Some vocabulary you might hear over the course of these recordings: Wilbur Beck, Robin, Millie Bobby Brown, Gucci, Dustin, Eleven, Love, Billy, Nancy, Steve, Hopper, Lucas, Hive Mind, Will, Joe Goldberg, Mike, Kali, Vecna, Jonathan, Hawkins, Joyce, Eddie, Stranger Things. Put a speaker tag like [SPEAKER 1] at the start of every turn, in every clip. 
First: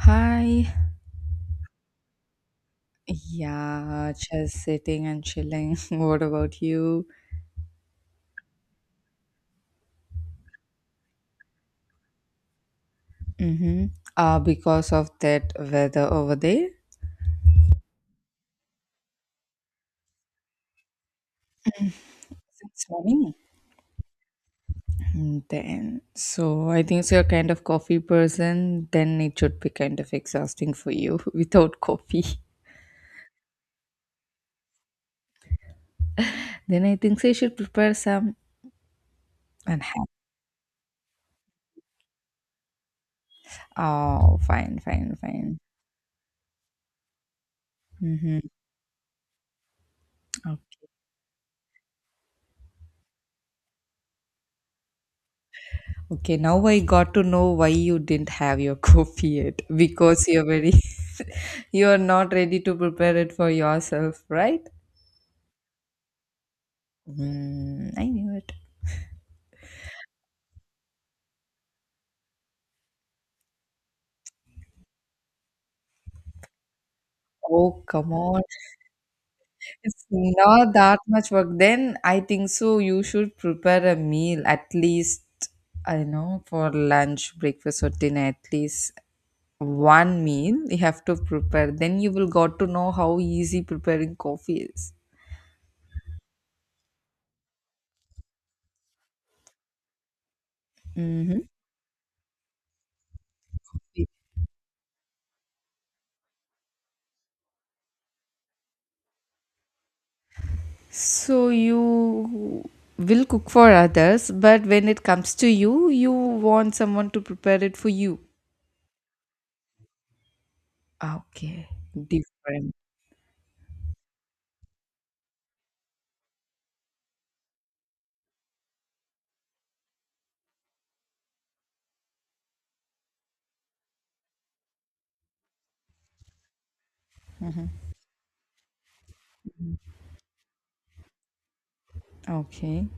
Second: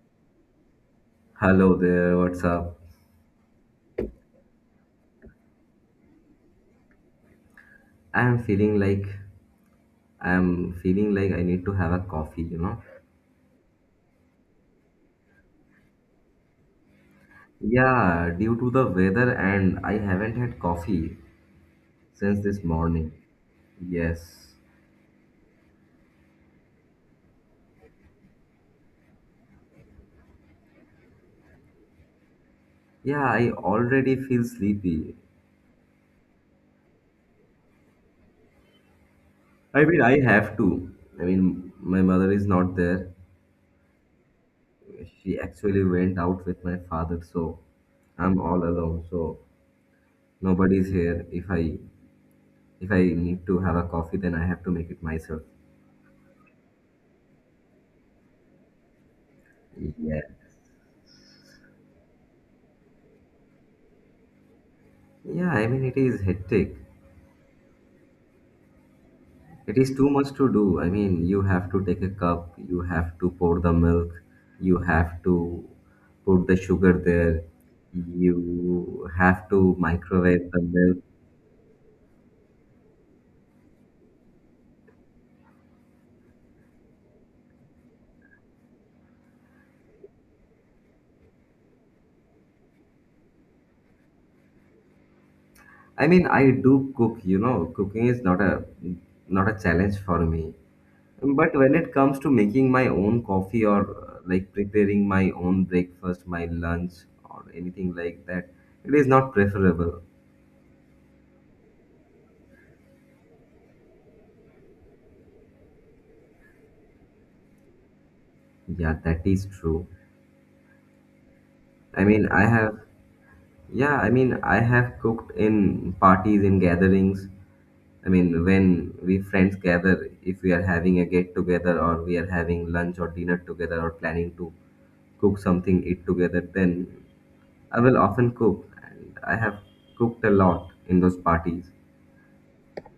[SPEAKER 1] Hi.
[SPEAKER 2] Hello there, what's up?
[SPEAKER 1] Yeah, just sitting and chilling. What about you?
[SPEAKER 2] I am feeling like I am feeling like I need to have a coffee, you know.
[SPEAKER 1] Mm-hmm. Because of that weather over there
[SPEAKER 2] Yeah, due to the weather, and I haven't had coffee since this
[SPEAKER 1] since
[SPEAKER 2] morning.
[SPEAKER 1] morning.
[SPEAKER 2] Yes.
[SPEAKER 1] Then, so I think so you're kind of coffee person, then it should be kind of exhausting for you without coffee.
[SPEAKER 2] Yeah, I already feel sleepy.
[SPEAKER 1] Then I think so you should prepare some and
[SPEAKER 2] I mean,
[SPEAKER 1] have.
[SPEAKER 2] I have to. I mean, my mother is not there.
[SPEAKER 1] Oh, fine, fine,
[SPEAKER 2] She
[SPEAKER 1] fine.
[SPEAKER 2] actually went out with my father, so
[SPEAKER 1] Mm-hmm.
[SPEAKER 2] I'm all alone. So nobody's here. If I need to have a coffee, then I have to make it myself.
[SPEAKER 1] Okay, now I got to know why you didn't have your coffee yet
[SPEAKER 2] Yes.
[SPEAKER 1] because you're very you are not ready to prepare it for yourself, right?
[SPEAKER 2] Yeah, I mean, it is hectic.
[SPEAKER 1] Mm, I knew it.
[SPEAKER 2] It is too much to do. I mean, you have to take a cup, you have to pour the milk, you have to put the sugar there,
[SPEAKER 1] Oh, come on.
[SPEAKER 2] you have to
[SPEAKER 1] It's
[SPEAKER 2] microwave the
[SPEAKER 1] not that
[SPEAKER 2] milk.
[SPEAKER 1] much work. Then I think so you should prepare a meal at least, I know, for lunch, breakfast or dinner, at least one meal you have to prepare. Then you will got to know how easy preparing coffee is.
[SPEAKER 2] I mean, I do cook, you know, cooking is not a challenge for me.
[SPEAKER 1] Mm-hmm.
[SPEAKER 2] But when it comes to making my own coffee or like preparing my own breakfast, my lunch or anything like that, it is not preferable.
[SPEAKER 1] So you will cook for others, but when it comes to you, you want someone to prepare it for you.
[SPEAKER 2] Yeah, that is true.
[SPEAKER 1] Okay,
[SPEAKER 2] I mean, I have
[SPEAKER 1] different.
[SPEAKER 2] Yeah, I mean, I have cooked in parties, in gatherings. I mean, when we friends gather, if we are having a get together or we are having lunch or dinner together or planning to cook something, eat together, then I will often cook. And I have cooked a lot in those parties.
[SPEAKER 1] Okay,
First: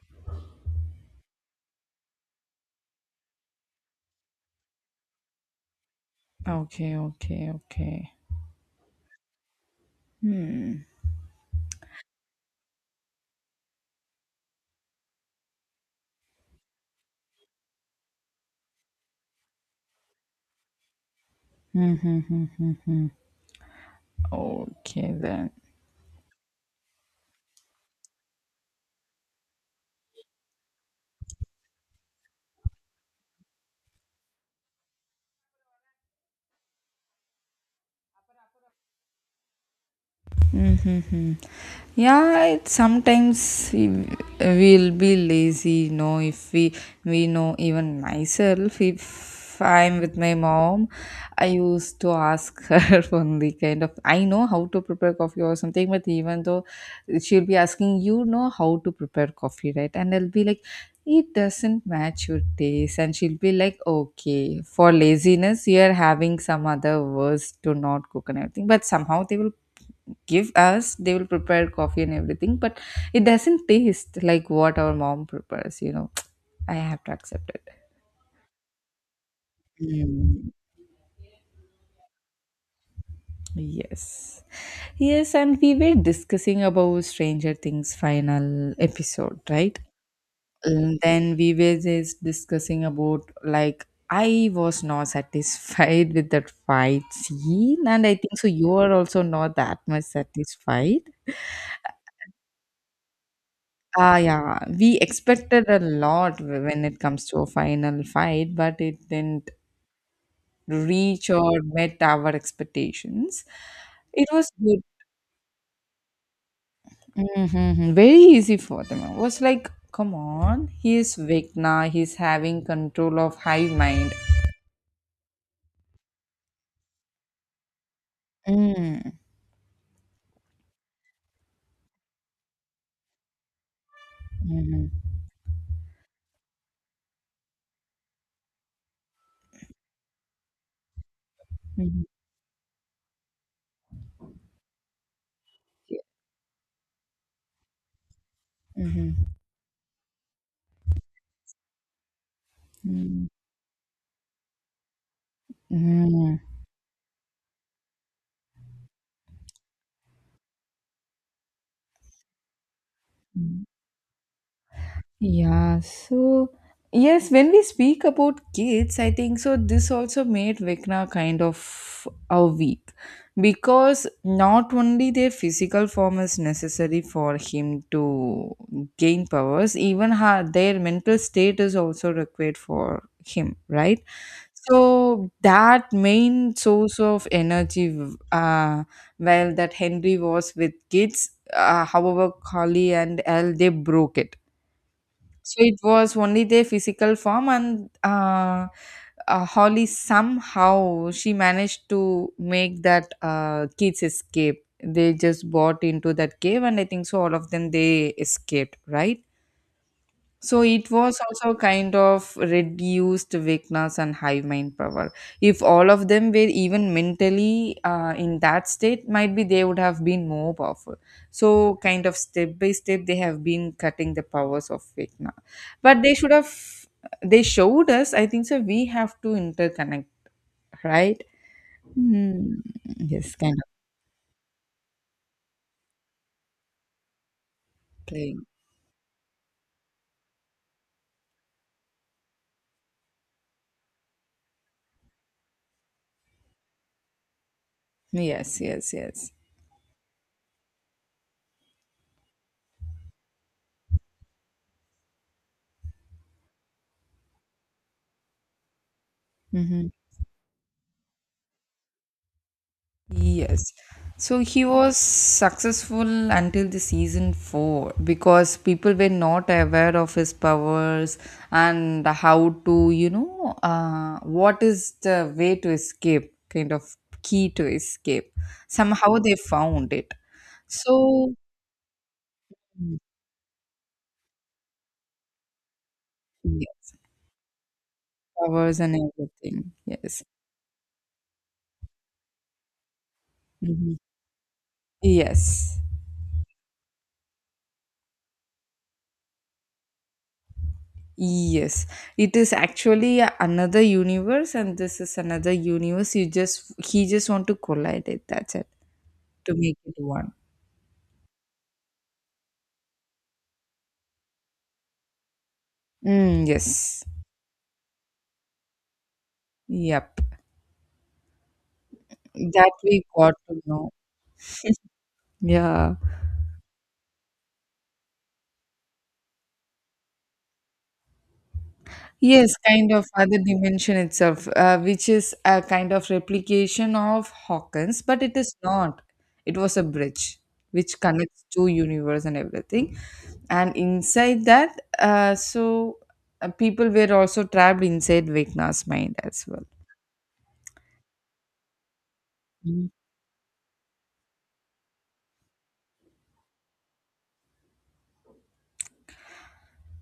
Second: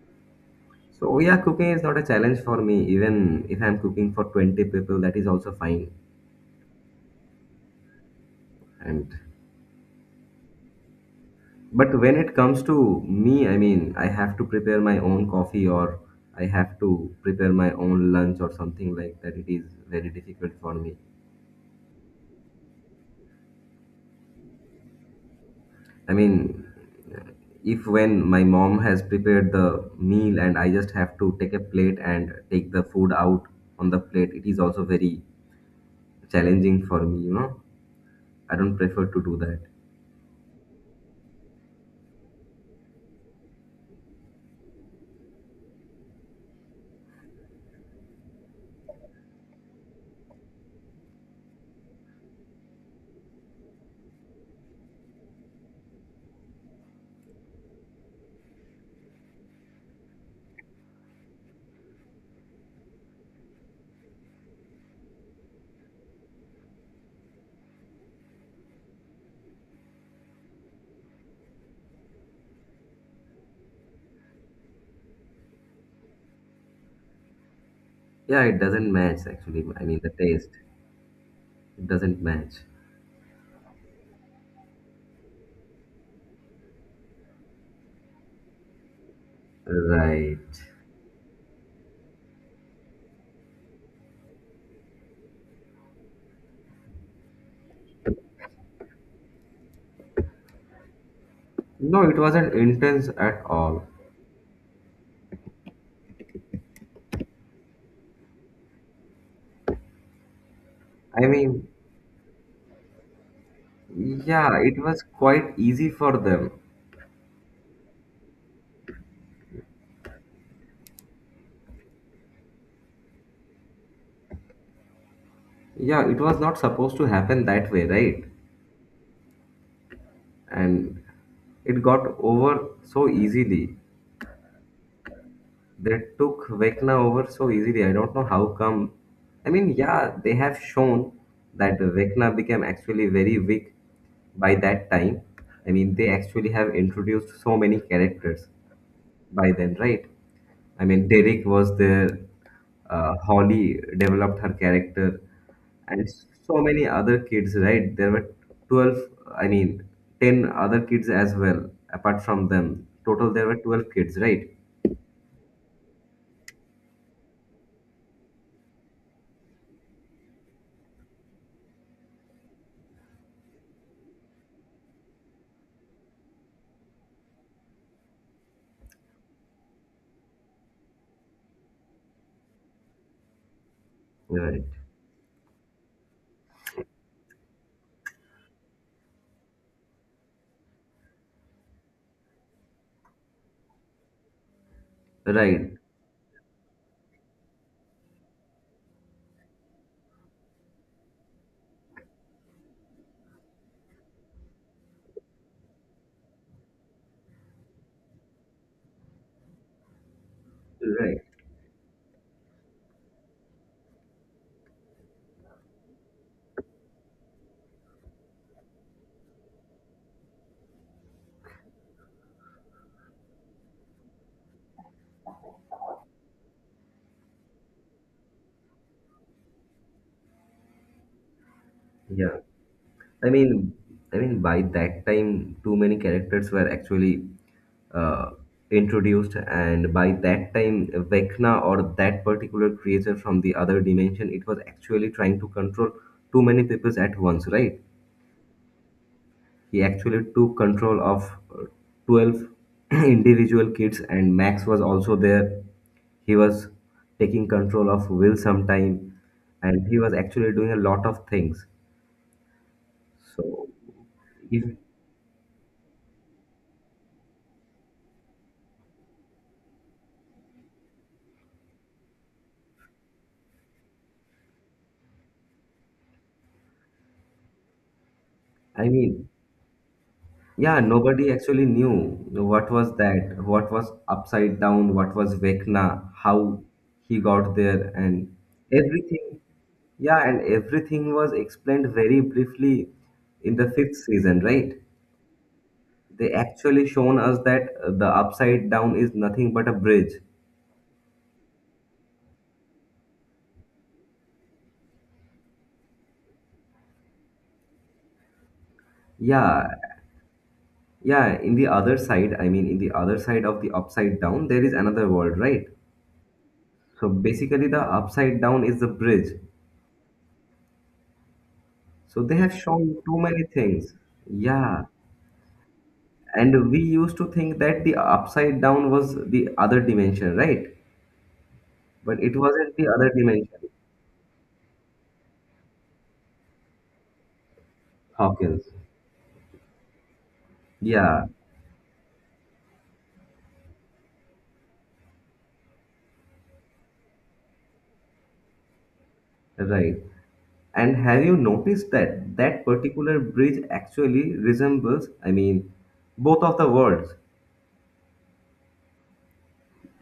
[SPEAKER 2] So, yeah, cooking is not a challenge for me. Even if I'm cooking for 20 people, that is also fine.
[SPEAKER 1] okay, okay, okay.
[SPEAKER 2] And
[SPEAKER 1] Hmm.
[SPEAKER 2] But when it comes to me, I mean, I have to prepare my own coffee, or I have to prepare my own lunch or something like that. It is very difficult for me.
[SPEAKER 1] Mm-hmm. Okay then.
[SPEAKER 2] I mean, if when my mom has prepared the meal and I just have to take a plate and take the food out on the plate, it is also very challenging for me, you know. I don't prefer to do that.
[SPEAKER 1] Mm-hmm. Yeah, it, sometimes we- we'll be lazy, if we, we know, even myself, if I'm with my mom, I used to ask her only, kind of, I know how to prepare coffee or something, but even though she'll be asking, you know how to prepare coffee, right? And I'll be like, it doesn't match your taste. And she'll be like, okay, for laziness, you're having some other words to not cook and everything. But somehow they will give us they will prepare coffee and everything, but it doesn't taste like what our mom prepares, I have to accept it.
[SPEAKER 2] Yeah, it doesn't match actually. I mean, the
[SPEAKER 1] Mm.
[SPEAKER 2] taste, it doesn't match.
[SPEAKER 1] Yes, yes, and we were discussing about Stranger Things final episode, right?
[SPEAKER 2] Right.
[SPEAKER 1] And then we were just discussing about, like, I was not satisfied with that fight scene and I think so you are also not that much satisfied.
[SPEAKER 2] No, it wasn't intense at all.
[SPEAKER 1] Ah, yeah. We expected a lot when it comes to a final fight, but it didn't
[SPEAKER 2] I
[SPEAKER 1] reach or
[SPEAKER 2] mean,
[SPEAKER 1] met our expectations. It was
[SPEAKER 2] yeah, it
[SPEAKER 1] good.
[SPEAKER 2] was quite easy for them.
[SPEAKER 1] Hmm. Very easy for them. It was like, come on, he is weak now. He's having control of hive mind.
[SPEAKER 2] Yeah, it was not supposed to happen that way, right?
[SPEAKER 1] Mm.
[SPEAKER 2] And it got over so easily.
[SPEAKER 1] Mm-hmm.
[SPEAKER 2] They took Vecna over so easily. I don't know how come. I mean, yeah, they have shown that
[SPEAKER 1] Mm-hmm.
[SPEAKER 2] Vecna became actually very weak by that time. I mean, they actually have introduced so many characters
[SPEAKER 1] Mm-hmm.
[SPEAKER 2] by then, right? I mean, Derek was there,
[SPEAKER 1] Mm-hmm.
[SPEAKER 2] Holly developed her character, and so many other kids, right? There were 12, I mean, 10 other kids as well, apart from them. Total, there were
[SPEAKER 1] Mm-hmm.
[SPEAKER 2] 12 kids, right?
[SPEAKER 1] Yeah, so yes, when we speak about kids, I think so this also made Vecna kind of a weak, because not only their physical form is necessary for him to gain powers, even their mental state is also required for him, right?
[SPEAKER 2] Right.
[SPEAKER 1] So that main source of energy, well, that Henry was with kids, however, Carly and Elle, they broke it, so
[SPEAKER 2] Right.
[SPEAKER 1] it was only their physical form, and Holly somehow she managed to make that kids escape. They just bought into that cave, and I think so. All of them they escaped, right? So it was
[SPEAKER 2] Right.
[SPEAKER 1] also kind of reduced weakness and high mind power. If all of them were even mentally in that state, might be they would have been more powerful. So kind of step by step, they have been cutting the powers of Vecna. But they should have. They showed us. I think so. We have to interconnect, right?
[SPEAKER 2] Yeah.
[SPEAKER 1] Hmm.
[SPEAKER 2] I
[SPEAKER 1] Yes, kind of
[SPEAKER 2] mean, I mean, by that time, too many characters were actually uh,
[SPEAKER 1] playing.
[SPEAKER 2] introduced, and by that time, Vecna, or that particular creature from the other dimension, it was actually trying to control too many peoples at once, right?
[SPEAKER 1] Yes, yes, yes.
[SPEAKER 2] He actually took control of uh, 12 individual kids, and Max was also there. He was taking control of Will sometime, and
[SPEAKER 1] Mhm.
[SPEAKER 2] he was actually doing a lot of things. So
[SPEAKER 1] Yes. So
[SPEAKER 2] if
[SPEAKER 1] he was successful until the season 4 because people were not aware of his powers and how to, what is the way to escape, kind of key to escape.
[SPEAKER 2] I
[SPEAKER 1] Somehow
[SPEAKER 2] mean
[SPEAKER 1] they found it.
[SPEAKER 2] Yeah, nobody
[SPEAKER 1] So,
[SPEAKER 2] actually knew what was
[SPEAKER 1] mm,
[SPEAKER 2] that, what was upside down, what was Vecna, how
[SPEAKER 1] yeah,
[SPEAKER 2] he got there, and
[SPEAKER 1] powers and
[SPEAKER 2] everything.
[SPEAKER 1] everything. Yes.
[SPEAKER 2] Yeah, and everything was explained very briefly in the
[SPEAKER 1] Mhm.
[SPEAKER 2] fifth season, right?
[SPEAKER 1] Yes.
[SPEAKER 2] They actually shown us that the upside down is nothing but a bridge.
[SPEAKER 1] Yes, it is actually another universe, and this is another universe. You just he just want to collide it. That's it, to
[SPEAKER 2] Yeah,
[SPEAKER 1] make it one.
[SPEAKER 2] yeah. In the other side, I mean, in the other side of the upside down, there is another world, right?
[SPEAKER 1] Mm, yes.
[SPEAKER 2] So basically, the upside down is the bridge.
[SPEAKER 1] Yep.
[SPEAKER 2] So they have
[SPEAKER 1] That
[SPEAKER 2] shown
[SPEAKER 1] we
[SPEAKER 2] too
[SPEAKER 1] got
[SPEAKER 2] many
[SPEAKER 1] to know.
[SPEAKER 2] things. Yeah.
[SPEAKER 1] Yeah.
[SPEAKER 2] And we used to think that the upside down was the other dimension, right? But it
[SPEAKER 1] Yes,
[SPEAKER 2] wasn't the
[SPEAKER 1] kind of
[SPEAKER 2] other
[SPEAKER 1] other
[SPEAKER 2] dimension,
[SPEAKER 1] dimension itself, which is a kind of replication of Hawkins, but it is
[SPEAKER 2] Hawkins.
[SPEAKER 1] not. It was a bridge which
[SPEAKER 2] Yeah,
[SPEAKER 1] connects two universe and everything. And inside that, people were also trapped inside Vecna's mind as well.
[SPEAKER 2] right. And have you noticed that that particular bridge actually resembles, I mean, both of the worlds?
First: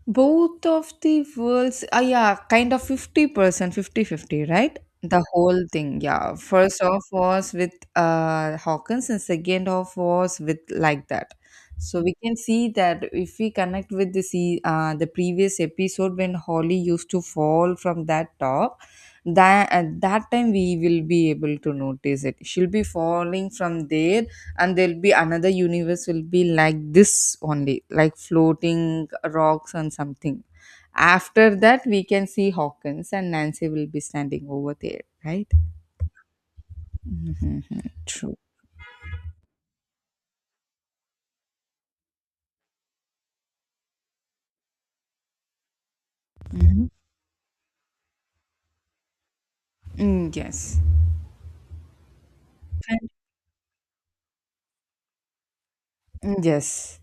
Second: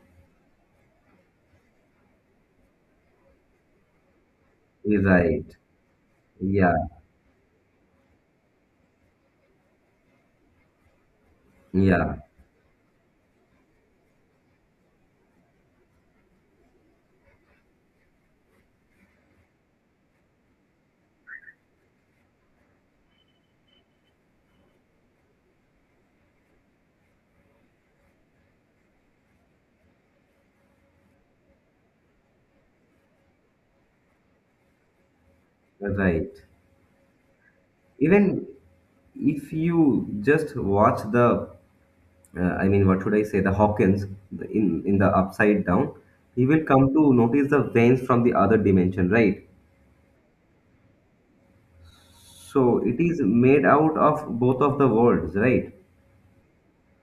[SPEAKER 1] Both of the worlds, yeah, kind of 50%, percent 50 50, right? The
[SPEAKER 2] Right.
[SPEAKER 1] whole thing, yeah.
[SPEAKER 2] Yeah,
[SPEAKER 1] First off was with Hawkins and second off was with like that. So we
[SPEAKER 2] yeah,
[SPEAKER 1] can see that if we connect with the the previous episode when Holly used to fall from that top, that at that time we will be able to notice it. She'll be falling from there and there'll be another universe will be like this only, like floating rocks and something. After that we can see Hawkins and Nancy will be standing over there, right?
[SPEAKER 2] right.
[SPEAKER 1] Mhm, mhm, true.
[SPEAKER 2] Even if you just watch the I mean, what should I say? In the upside down, he will
[SPEAKER 1] Mhm.
[SPEAKER 2] come to notice the veins from the other dimension, right?
[SPEAKER 1] Mm, yes.
[SPEAKER 2] So it is made out of both of the worlds, right?
[SPEAKER 1] And, yes.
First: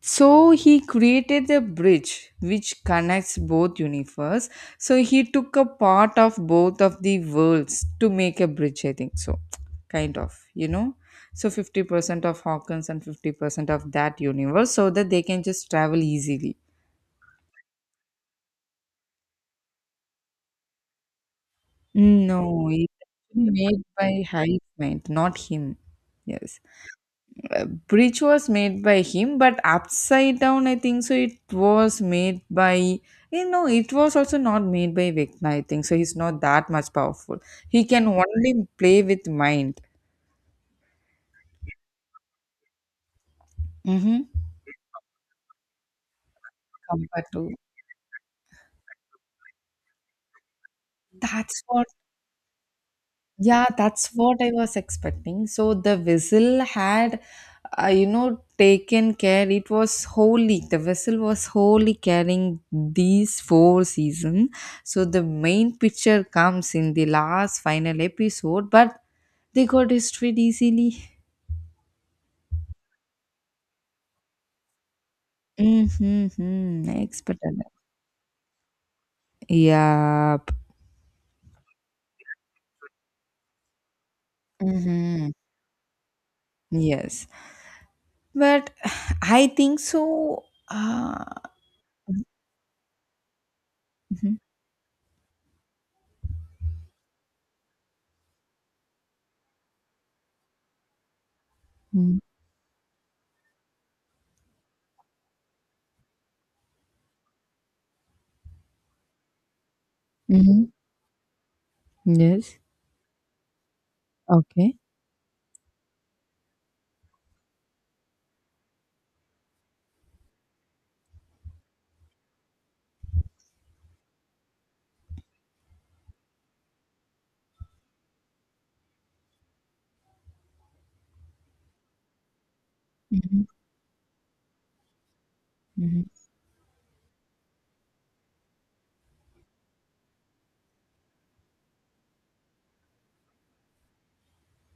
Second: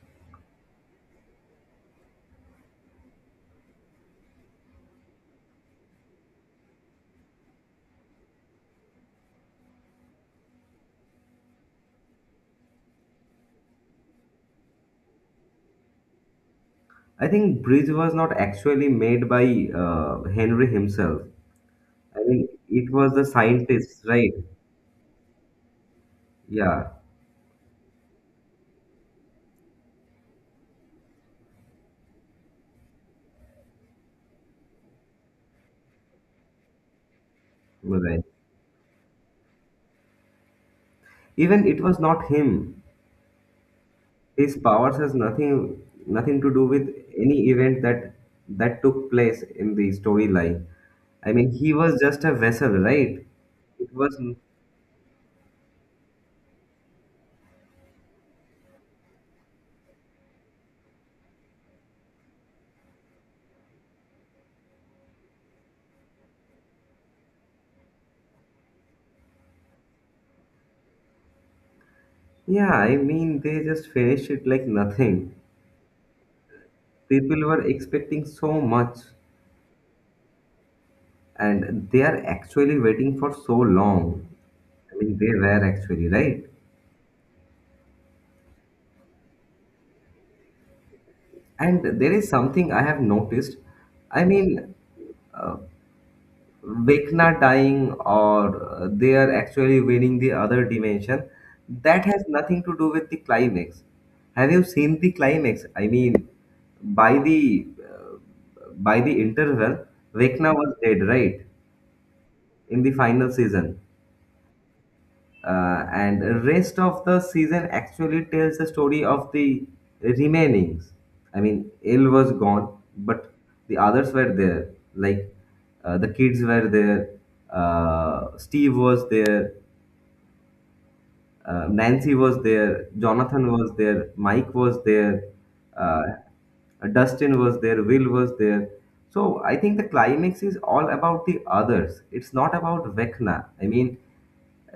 [SPEAKER 1] So he created the bridge which connects both universe. So he took a part of both of the worlds to make a bridge, I think so. Kind of, you know. So 50% of Hawkins and 50% of that universe so that they can just travel easily.
[SPEAKER 2] I think Bridge was not actually made by Henry himself. I mean,
[SPEAKER 1] No, it's
[SPEAKER 2] it was the
[SPEAKER 1] made
[SPEAKER 2] scientists,
[SPEAKER 1] by
[SPEAKER 2] right?
[SPEAKER 1] Hive Mind, not him. Yes.
[SPEAKER 2] Yeah,
[SPEAKER 1] Bridge was made by him, but upside down I think so it was made by, you know, it was also not made by Vecna, I think so. He's not that much powerful, he can
[SPEAKER 2] right.
[SPEAKER 1] only play with mind.
[SPEAKER 2] Even it was not him.
[SPEAKER 1] Mm-hmm.
[SPEAKER 2] His powers has nothing to do with
[SPEAKER 1] Compared to,
[SPEAKER 2] any event that took place in the storyline. I mean,
[SPEAKER 1] that's
[SPEAKER 2] he
[SPEAKER 1] what.
[SPEAKER 2] was just a vessel, right?
[SPEAKER 1] Yeah,
[SPEAKER 2] It
[SPEAKER 1] that's
[SPEAKER 2] was,
[SPEAKER 1] what I was expecting. So the whistle had, taken care. It was wholly, the whistle was wholly carrying these four seasons. So the main picture comes in the last final episode, but they got destroyed easily.
[SPEAKER 2] yeah. I mean, they just finished it like nothing.
[SPEAKER 1] Mm-hmm. I
[SPEAKER 2] People
[SPEAKER 1] expected
[SPEAKER 2] were
[SPEAKER 1] that.
[SPEAKER 2] expecting so much,
[SPEAKER 1] Yep.
[SPEAKER 2] and they are actually waiting for so long. I mean, they
[SPEAKER 1] Mm-hmm.
[SPEAKER 2] were actually right.
[SPEAKER 1] Yes. But I think so.
[SPEAKER 2] And there is something I have noticed. I
[SPEAKER 1] Mm-hmm.
[SPEAKER 2] mean, Vecna dying, or they are actually winning the other dimension, that has nothing to do with the climax. Have you seen the climax? I mean, by the uh, by the interval, Vecna
[SPEAKER 1] Mm-hmm.
[SPEAKER 2] was dead, right?
[SPEAKER 1] Yes.
[SPEAKER 2] In the final season,
[SPEAKER 1] Okay.
[SPEAKER 2] and rest of the season actually tells the story of the remainings. I mean, il was gone, but the others were there, like the kids were there, Steve was there, Nancy was there, Jonathan was there, Mike was there, uh, Dustin was there, Will was there. So I think the climax is all about the others. It's not about Vecna. I mean,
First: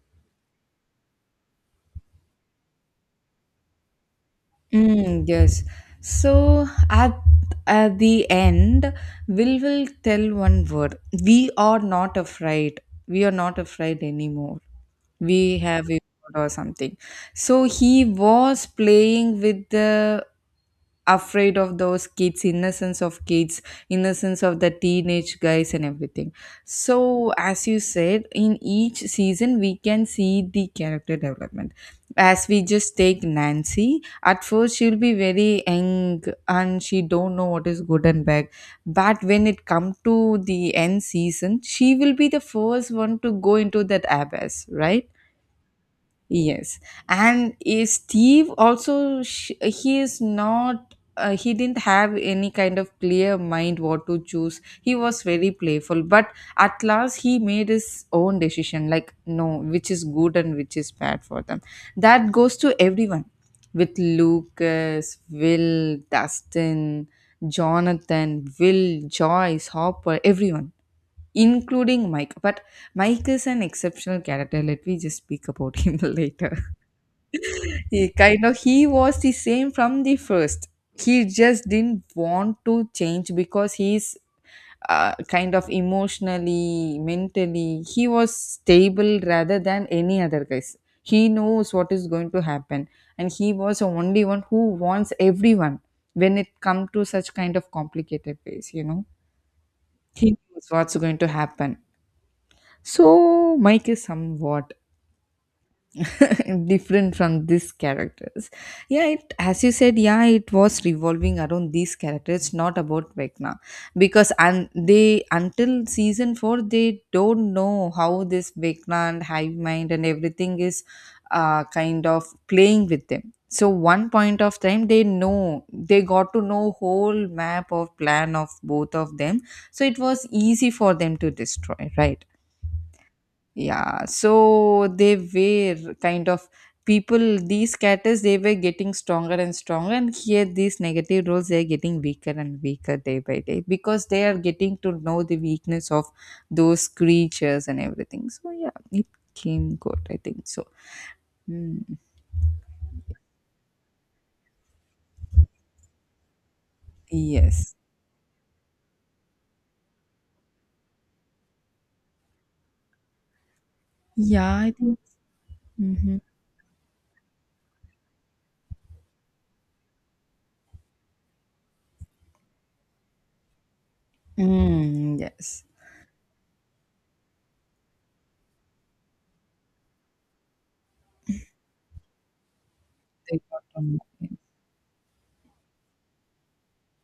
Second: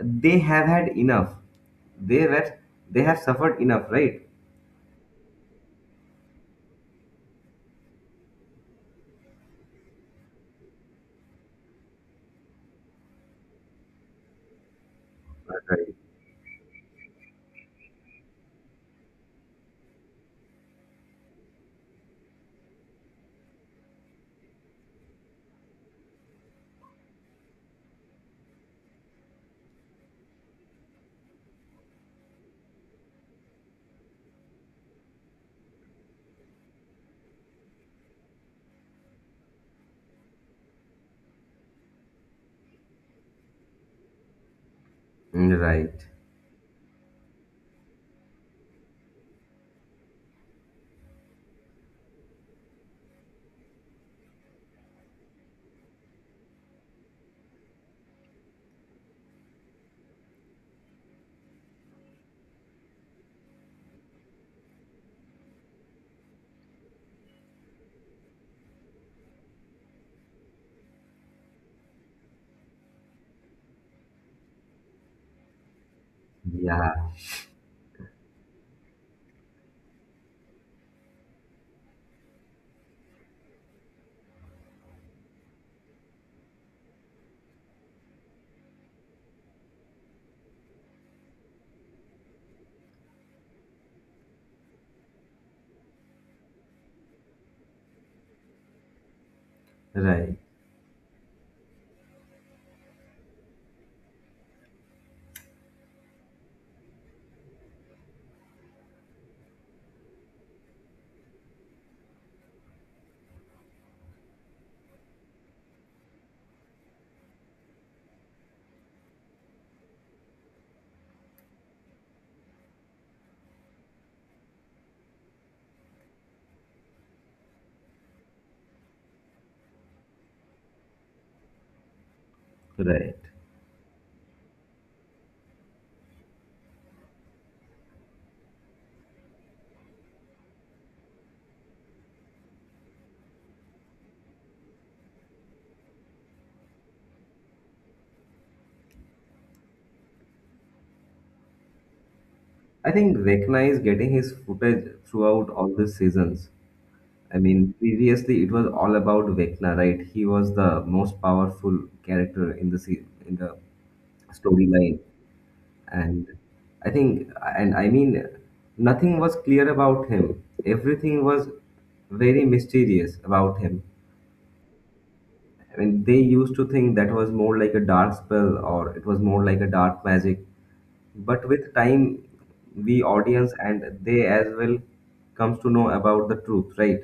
[SPEAKER 2] they have had enough. They were, they have suffered enough, right?
[SPEAKER 1] Mm, yes. So at the end, will tell one word. We are not afraid. We are not afraid anymore. We have
[SPEAKER 2] Right.
[SPEAKER 1] evolved or something. So he was playing with the afraid of those kids, innocence of the teenage guys and everything. So as you said, in each season we can see the character development. As we just take Nancy, at first she'll be very young and she don't know what is good and bad, but when it come to the end season she will be the first one to go into that abyss, right?
[SPEAKER 2] Right.
[SPEAKER 1] Yes, and is Steve also, he is not, he didn't have any kind of clear mind what to choose. He was very playful, but at last he made his own decision like no, which is good and which is bad for them. That goes to everyone, with Lucas, Will, Dustin, Jonathan, Will, Joyce, Hopper, everyone, including Mike. But Mike is an exceptional character. Let me just speak about him later.
[SPEAKER 2] Yeah.
[SPEAKER 1] He kind of he was the same from the first. He just didn't want to change because he's kind of emotionally, mentally, he was stable rather than any other guys. He knows what is going to happen, and he was the only one who wants everyone when it come to such kind of complicated ways. You know, he
[SPEAKER 2] Right.
[SPEAKER 1] knows what's going to happen. So Mike is somewhat different from these characters. Yeah, it, as you said, yeah, it was revolving around these characters, not about Vecna, because, and they until season 4 they don't know how this Vecna and hive mind and everything is, kind of playing with them. So one point of time they know, they got to know whole map of plan of both of them, so it was easy for them to destroy, right?
[SPEAKER 2] Right.
[SPEAKER 1] Yeah, so they were kind of, people, these characters, they were getting stronger and stronger, and here these negative roles they are getting weaker and weaker day by day because they are getting to know the weakness of those creatures and everything. So yeah, it came good, I think so. Mm,
[SPEAKER 2] I think Vecna is getting his footage throughout all the seasons. I mean,
[SPEAKER 1] yes.
[SPEAKER 2] previously it was all about Vecna, right? He was the most powerful character in in the
[SPEAKER 1] Yeah, I think.
[SPEAKER 2] storyline,
[SPEAKER 1] Mm-hmm.
[SPEAKER 2] and I think, and I mean, nothing was clear about him. Everything was very mysterious about him.
[SPEAKER 1] Mm, yes.
[SPEAKER 2] I mean, they used to think that was more like a dark spell, or it was more like a dark magic. But with time, we
[SPEAKER 1] They
[SPEAKER 2] audience,
[SPEAKER 1] got
[SPEAKER 2] and
[SPEAKER 1] on,
[SPEAKER 2] they
[SPEAKER 1] yeah.
[SPEAKER 2] as well, comes to know about the truth, right?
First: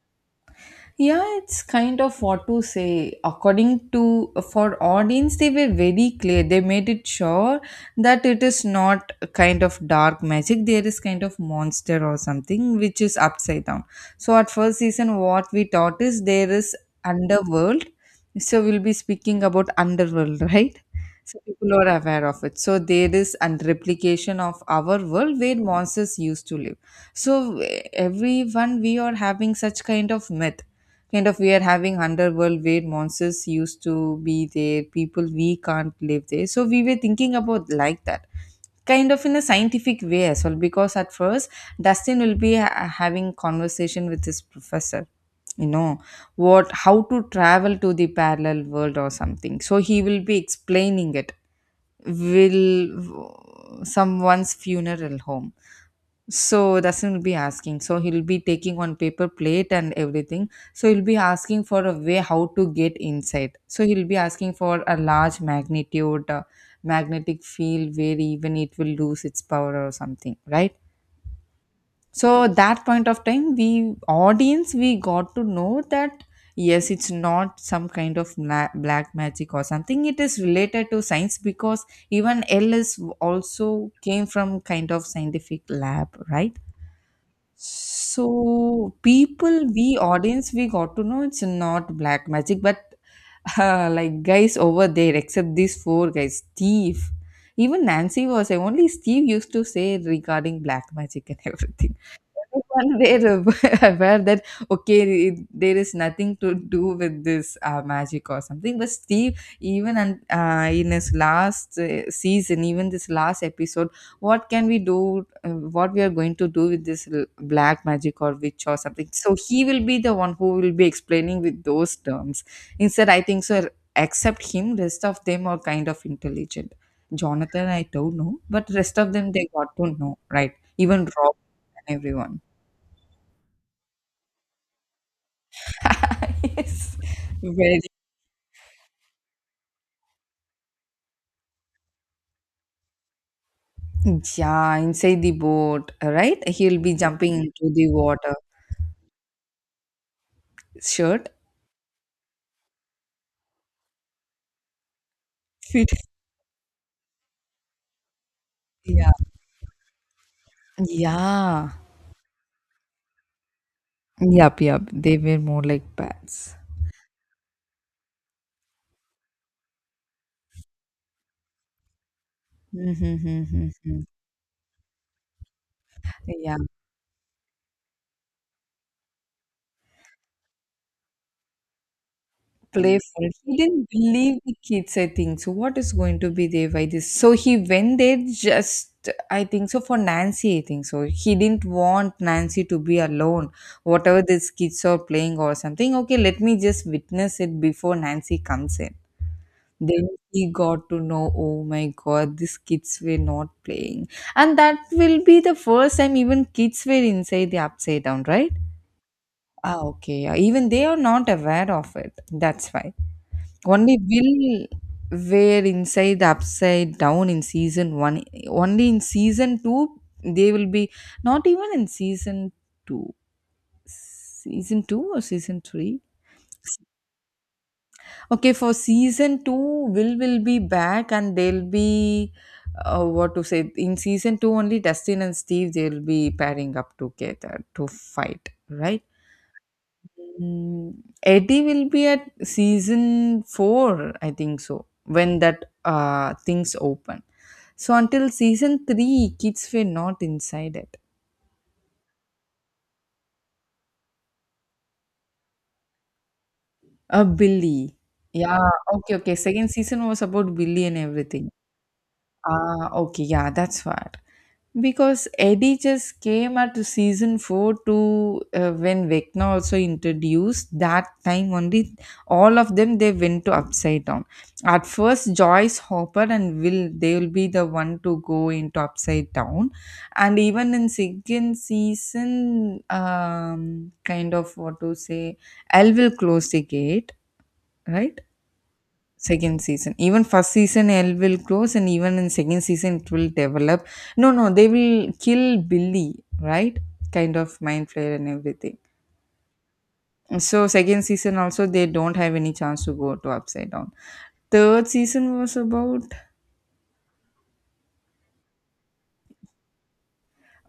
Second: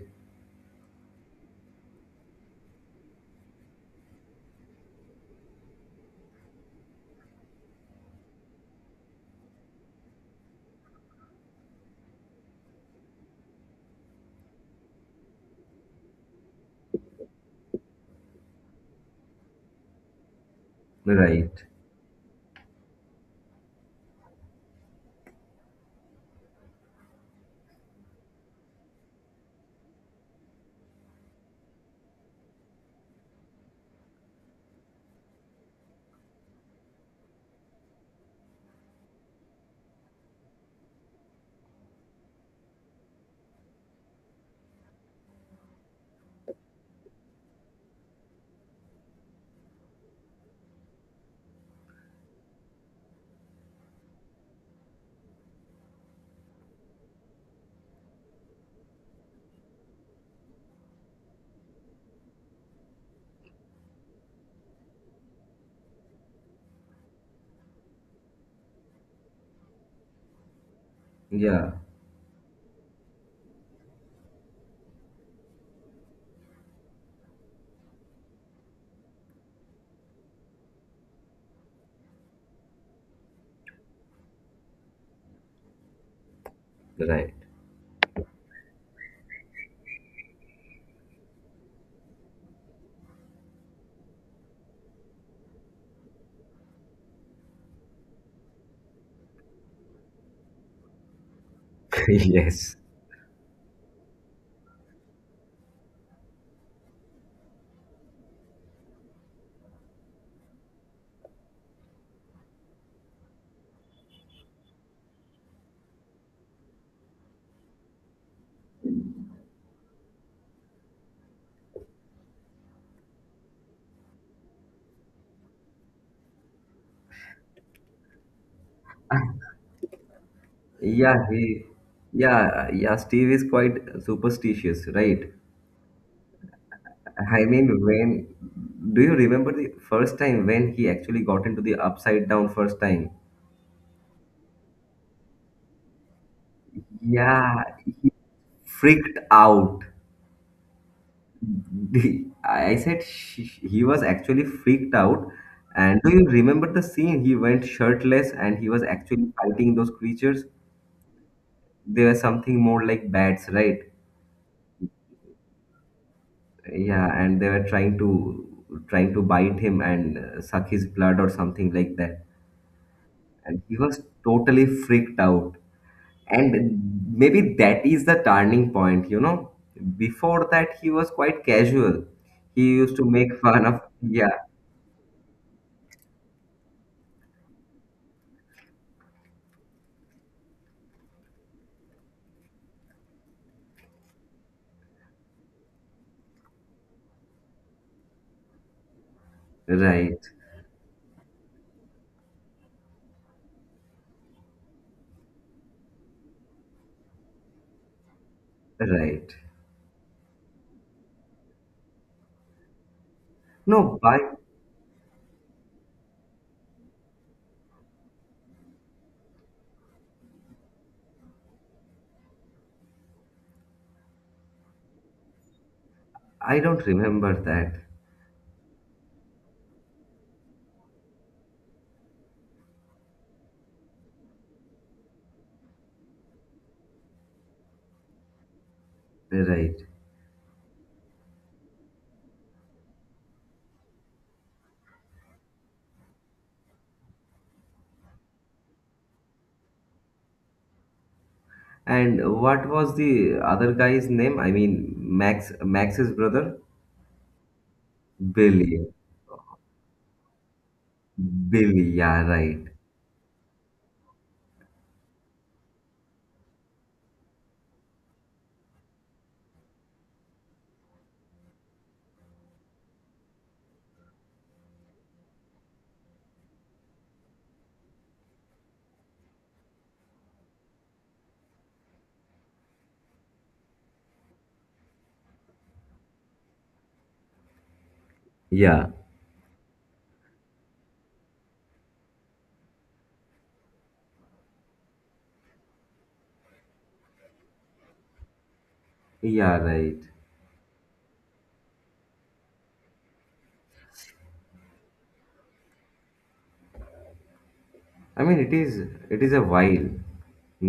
[SPEAKER 1] Yeah, it's kind of what to say, according to, for audience they were very clear, they made it sure that it is not a kind of dark magic. There is kind of monster or something which is upside down. So at first season what we taught is there is underworld. So we'll be speaking about underworld right. So
[SPEAKER 2] Right.
[SPEAKER 1] people are aware of it, so there is a replication of our world where monsters used to live. So everyone, we are having such kind of myth, kind of we are having underworld where monsters used to be there, people we can't live there, so we were thinking about like that, kind of in a scientific way as well. Because at first Dustin will be having conversation with his professor, you know, what, how to travel to the parallel world or something, so he will be explaining it. Will, someone's funeral home. So Dasan will be asking. So he'll be taking one paper plate and everything. So he'll be asking for a way how to get inside. So he'll be asking for a large magnitude, magnetic field where even it will lose its power or something, right?
[SPEAKER 2] Yeah.
[SPEAKER 1] So that point of time, we audience, we got to know that yes, it's not some kind of black magic or something, it is related to science because even ls also came from kind of scientific lab, right?
[SPEAKER 2] Right.
[SPEAKER 1] So people, we audience, we got to know it's not black magic, but like guys over there, except these four guys, Steve, even Nancy was there. Only Steve used to say regarding black magic and everything.
[SPEAKER 2] Yes.
[SPEAKER 1] Everyone there were aware that okay, there is nothing to do with this magic or something. But Steve, even and in his last season, even this last episode, what can we do, what we are going to do with this black magic or witch or something. So he will be the one who will be explaining with those terms instead, I think so. Except him, rest of them are kind of intelligent. Jonathan, I don't know, but rest of them they got to know, right? Even
[SPEAKER 2] Yeah,
[SPEAKER 1] Rob
[SPEAKER 2] he,
[SPEAKER 1] and everyone.
[SPEAKER 2] yeah, yeah. Steve is quite superstitious, right?
[SPEAKER 1] Yes,
[SPEAKER 2] I mean,
[SPEAKER 1] very.
[SPEAKER 2] when do you remember the first time when he actually got into the upside down first time?
[SPEAKER 1] Yeah, inside the boat, right? He'll be jumping
[SPEAKER 2] Yeah,
[SPEAKER 1] into the
[SPEAKER 2] he
[SPEAKER 1] water.
[SPEAKER 2] freaked out.
[SPEAKER 1] Shirt
[SPEAKER 2] I said she, he was actually freaked out.
[SPEAKER 1] fit.
[SPEAKER 2] And do you remember the scene? He went shirtless, and he was
[SPEAKER 1] Yeah,
[SPEAKER 2] actually fighting those creatures.
[SPEAKER 1] yeah.
[SPEAKER 2] They were something more like bats, right?
[SPEAKER 1] Yup, yup. They were more like pets.
[SPEAKER 2] Yeah, and they were trying to bite him and suck his blood or something like that, and he
[SPEAKER 1] Mm-hmm.
[SPEAKER 2] was totally freaked out.
[SPEAKER 1] Yeah,
[SPEAKER 2] And maybe that is the turning point, you know. Before that, he was quite casual. He used to
[SPEAKER 1] playful.
[SPEAKER 2] make
[SPEAKER 1] He
[SPEAKER 2] fun of,
[SPEAKER 1] didn't
[SPEAKER 2] yeah,
[SPEAKER 1] believe the kids, I think. So what is going to be there by this? So he went there just, I think so for Nancy, I think so. He didn't want Nancy to be alone. Whatever these kids are playing or something. Okay, let me just witness it before Nancy comes in. Then
[SPEAKER 2] right.
[SPEAKER 1] he got to know, oh my god, these kids were not playing. And that will be the first time even kids were inside the upside down, right?
[SPEAKER 2] Right.
[SPEAKER 1] Ah, okay. Yeah. Even they are not aware of it. That's why. Only
[SPEAKER 2] No, but
[SPEAKER 1] Will were inside the upside down in season one. Only in season two, they will be, not even in season two. Season two or season three?
[SPEAKER 2] I don't remember that.
[SPEAKER 1] Okay, for season two, will be back, and they'll be, what to say, in season two only Dustin and Steve they'll be pairing up together to fight, right?
[SPEAKER 2] Right.
[SPEAKER 1] Mm, Eddie will be at season four, I think so. When that things open, so until season three, kids were not inside it.
[SPEAKER 2] And what was the other guy's name? I mean, Max, Max's brother.
[SPEAKER 1] Billy, yeah,
[SPEAKER 2] Billy.
[SPEAKER 1] okay, okay. Second season was about Billy and everything.
[SPEAKER 2] Billy, yeah, right.
[SPEAKER 1] Ah, okay, yeah, that's what. Because Eddie just came at the season four to, when Vecna also introduced that time only, all of them they went to upside down. At first Joyce, Hopper and Will, they will be the one to go into upside down, and even in second season, kind of what to say, Elle will close the gate, right?
[SPEAKER 2] Yeah,
[SPEAKER 1] Second season. Even first season L will close, and even in second season it will develop. No, no, they will kill Billy, right? Kind of mind flare and everything.
[SPEAKER 2] yeah, right.
[SPEAKER 1] So second season also they don't have any chance to go to upside down. Third season was about,
[SPEAKER 2] I mean, it is, it is a while,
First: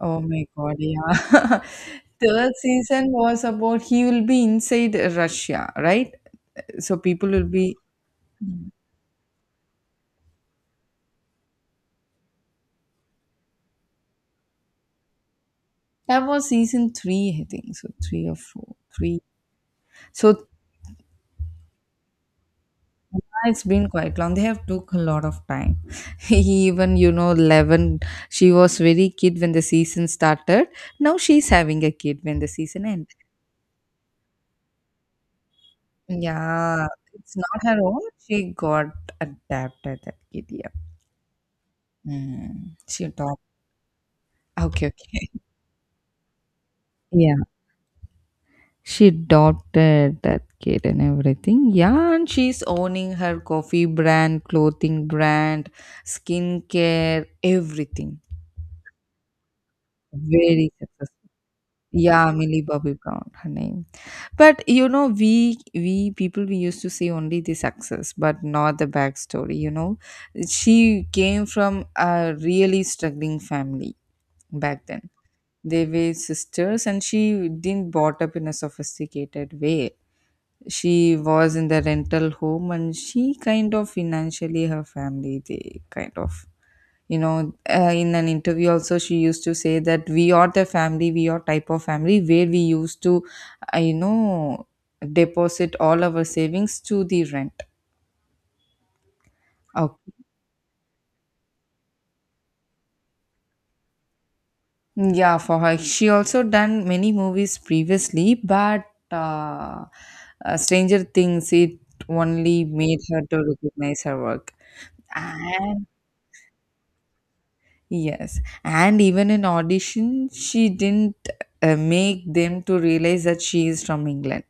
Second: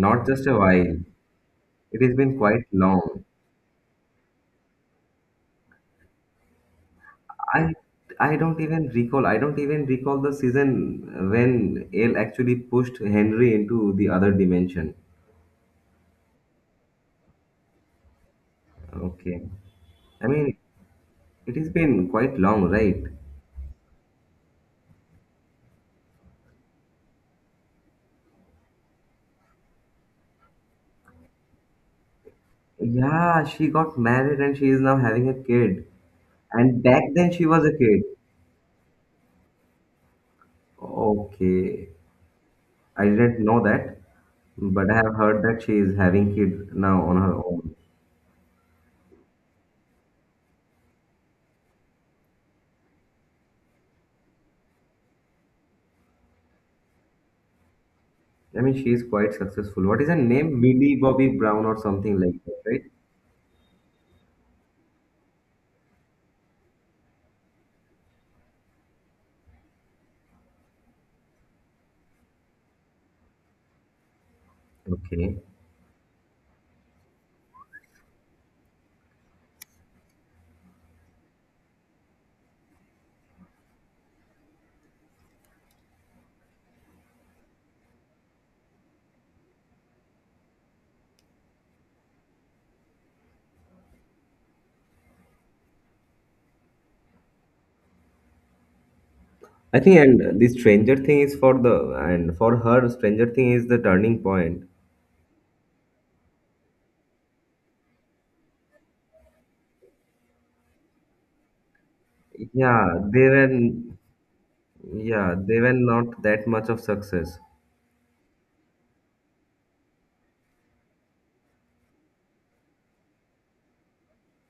[SPEAKER 1] oh my
[SPEAKER 2] just a
[SPEAKER 1] god,
[SPEAKER 2] while.
[SPEAKER 1] yeah.
[SPEAKER 2] It has been
[SPEAKER 1] Third
[SPEAKER 2] quite
[SPEAKER 1] season
[SPEAKER 2] long.
[SPEAKER 1] was about he will be inside Russia, right? So people will
[SPEAKER 2] I
[SPEAKER 1] be,
[SPEAKER 2] I don't even recall. I don't even recall the season when Ale actually pushed Henry into the other dimension.
[SPEAKER 1] that was season three, I think. So three or four. Three.
[SPEAKER 2] Okay. I
[SPEAKER 1] So
[SPEAKER 2] mean, it has been quite long, right?
[SPEAKER 1] it's been quite long. They have took a lot of time. Even you know, Eleven. She was very kid when the season started. Now she's having a kid when the season end.
[SPEAKER 2] Yeah, she got married, and she is now having a kid. And
[SPEAKER 1] Yeah,
[SPEAKER 2] back then
[SPEAKER 1] it's
[SPEAKER 2] she
[SPEAKER 1] not
[SPEAKER 2] was a
[SPEAKER 1] her own.
[SPEAKER 2] kid.
[SPEAKER 1] She got adapted that kid. Yeah,
[SPEAKER 2] Okay.
[SPEAKER 1] mm, she
[SPEAKER 2] I
[SPEAKER 1] adopted.
[SPEAKER 2] didn't know that,
[SPEAKER 1] Okay,
[SPEAKER 2] but I have
[SPEAKER 1] okay.
[SPEAKER 2] heard that she is having kid now on
[SPEAKER 1] Yeah,
[SPEAKER 2] her own.
[SPEAKER 1] she adopted that kid and everything. Yeah, and she's owning her coffee brand, clothing brand, skincare, everything.
[SPEAKER 2] I mean, she is quite successful. What is her name?
[SPEAKER 1] Very
[SPEAKER 2] Millie
[SPEAKER 1] successful.
[SPEAKER 2] Bobby Brown or something
[SPEAKER 1] Yeah,
[SPEAKER 2] like
[SPEAKER 1] Millie
[SPEAKER 2] that, right?
[SPEAKER 1] Bobby Brown, her name. But you know, we people, we used to see only the success, but not the backstory. You know, she came from a really struggling family back then.
[SPEAKER 2] Okay.
[SPEAKER 1] They were sisters, and she didn't brought up in a sophisticated way. She was in the rental home, and she kind of financially, her family they kind of, you know, in an interview also she used to say that we are the family, we are type of family where we used to, you know, deposit all our savings to the rent.
[SPEAKER 2] I think,
[SPEAKER 1] Okay,
[SPEAKER 2] and the Stranger Thing is for the, and for her, Stranger Thing is the turning point.
[SPEAKER 1] yeah, for her, she also done many movies previously, but uh, Stranger Things it only
[SPEAKER 2] Yeah,
[SPEAKER 1] made her
[SPEAKER 2] they
[SPEAKER 1] to
[SPEAKER 2] were,
[SPEAKER 1] recognize her work.
[SPEAKER 2] yeah, they were
[SPEAKER 1] And
[SPEAKER 2] not that much of success.
[SPEAKER 1] yes, and even in audition she didn't make them to realize that she is from England.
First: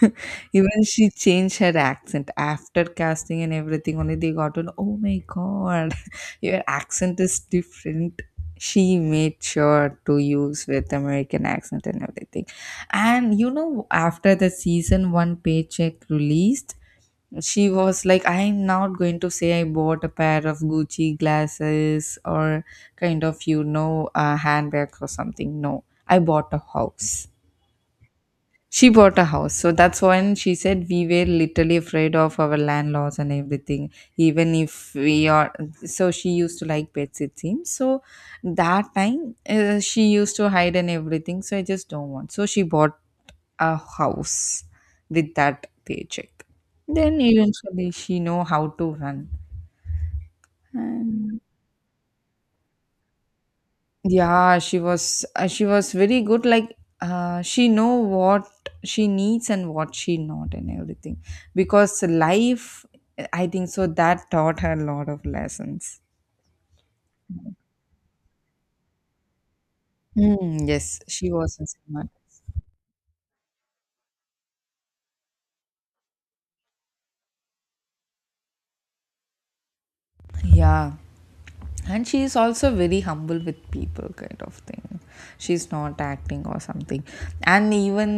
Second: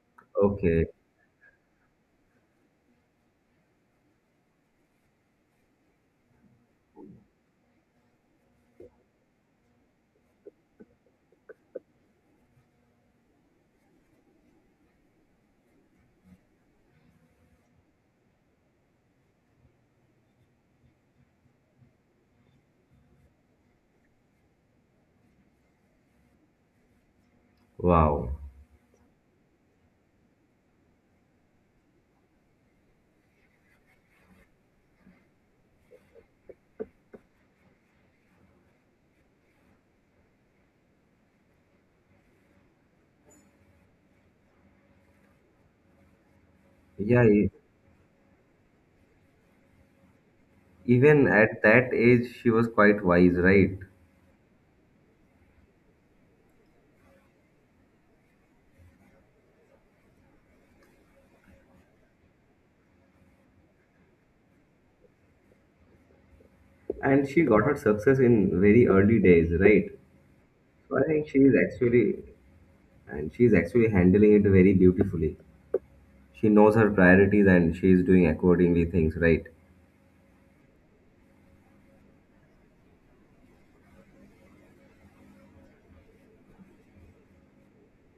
[SPEAKER 1] Even
[SPEAKER 2] Okay.
[SPEAKER 1] she changed her accent after casting and everything. Only they got on, oh my god, your accent is different. She made sure to use with American accent and everything. And you know, after the season one paycheck released, she was like, I'm not going to say I bought a pair of Gucci glasses or kind of, you know, a handbag or something. No, I bought a house.
[SPEAKER 2] Wow.
[SPEAKER 1] She bought a house. So that's when she said we were literally afraid of our land loss and everything. Even if we are, so she used to like pets, it seems. So that time she used to hide and everything. So I just don't want. So she bought a house with that paycheck. Then
[SPEAKER 2] Yeah, e-
[SPEAKER 1] eventually she know how to run.
[SPEAKER 2] even
[SPEAKER 1] And
[SPEAKER 2] at that age, she was quite wise, right?
[SPEAKER 1] yeah, she was very good. Like she know what she needs and what she not and everything. Because life, I think so that taught her a lot of lessons.
[SPEAKER 2] And she got her success in very early days, right?
[SPEAKER 1] Mm, yes,
[SPEAKER 2] I think
[SPEAKER 1] she
[SPEAKER 2] she is
[SPEAKER 1] was a smart.
[SPEAKER 2] actually, and she is actually handling it very beautifully. She knows her priorities, and she is doing accordingly things, right?
[SPEAKER 1] Yeah. And she is also very humble with people, kind of thing. She's not acting or something. And even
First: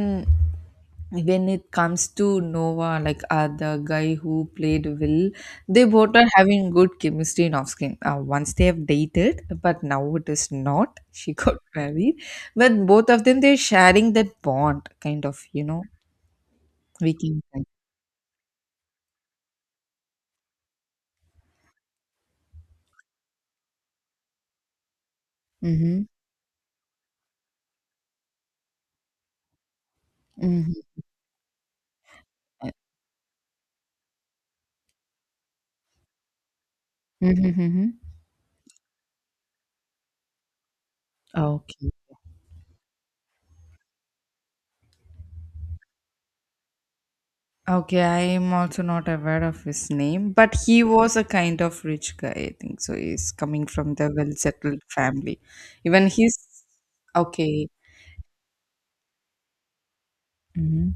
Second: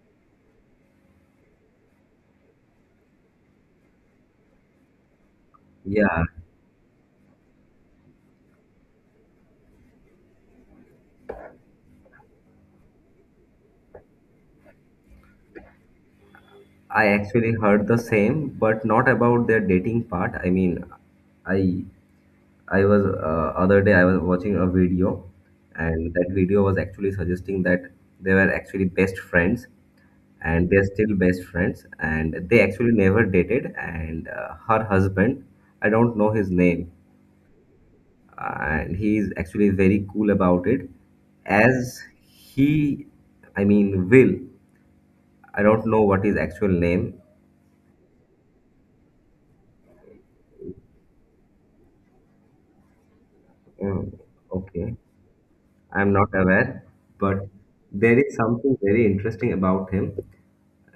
[SPEAKER 1] when it comes to Nova, like the guy who played Will, they both
[SPEAKER 2] Yeah,
[SPEAKER 1] are having good chemistry in off screen. Once they have dated, but now it is not. She got married, but both of them they're sharing that bond, kind of, you know,
[SPEAKER 2] I
[SPEAKER 1] we can.
[SPEAKER 2] actually heard the same, but not about their dating part. I mean, I I was other day I was watching a video,
[SPEAKER 1] Mm-hmm.
[SPEAKER 2] and that video was actually suggesting that they were actually best friends, and they're
[SPEAKER 1] Mm-hmm.
[SPEAKER 2] still best friends, and they actually never dated. And her husband, I don't know his name,
[SPEAKER 1] Mm-hmm.
[SPEAKER 2] and he is actually very cool about it as he I mean will I don't know what his actual name.
[SPEAKER 1] Okay, I am also not aware of his name, but he was a kind of rich guy, I think. So he's coming from
[SPEAKER 2] Mm,
[SPEAKER 1] the well settled
[SPEAKER 2] okay,
[SPEAKER 1] family. Even
[SPEAKER 2] I'm not
[SPEAKER 1] his.
[SPEAKER 2] aware, but
[SPEAKER 1] Okay.
[SPEAKER 2] there is something very interesting about him
[SPEAKER 1] Hmm.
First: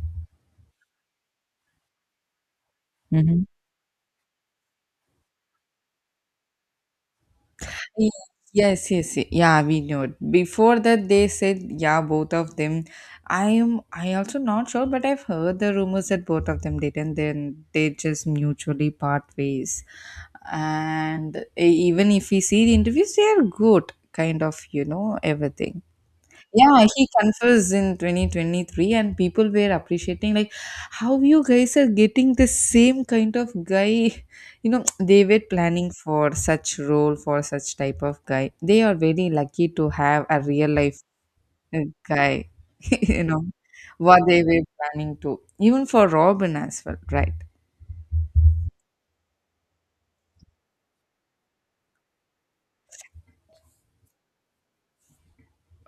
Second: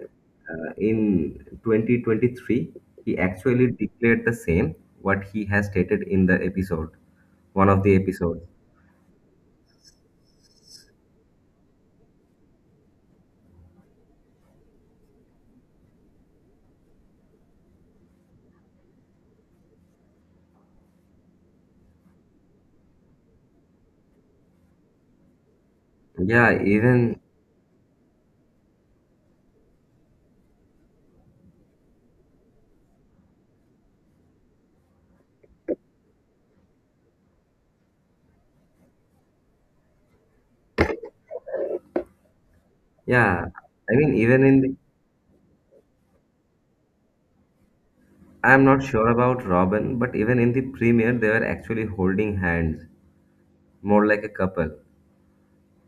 [SPEAKER 2] in 2023. He
[SPEAKER 1] Hmm.
[SPEAKER 2] actually declared the same what he has stated in the episode, one of the
[SPEAKER 1] Ye-
[SPEAKER 2] episodes.
[SPEAKER 1] Yes, yes, yeah, we know it. Before that, they said, yeah, both of them. I also not sure, but I've heard the rumors that both of them did, and then they just mutually part ways. And even if we see the interviews, they are good, kind of, you know, everything.
[SPEAKER 2] yeah
[SPEAKER 1] Yeah, he
[SPEAKER 2] even
[SPEAKER 1] confessed in 2023, and people were appreciating like how you guys are getting the same kind of guy. You know, they were planning for such role for such type of guy. They are very lucky to have a real life, uh, guy. You know
[SPEAKER 2] yeah, I mean,
[SPEAKER 1] what they
[SPEAKER 2] even in
[SPEAKER 1] were
[SPEAKER 2] the
[SPEAKER 1] planning to, even for Robin as well, right?
[SPEAKER 2] I'm not sure about Robin, but even in the premiere, they were actually holding hands, more like a couple,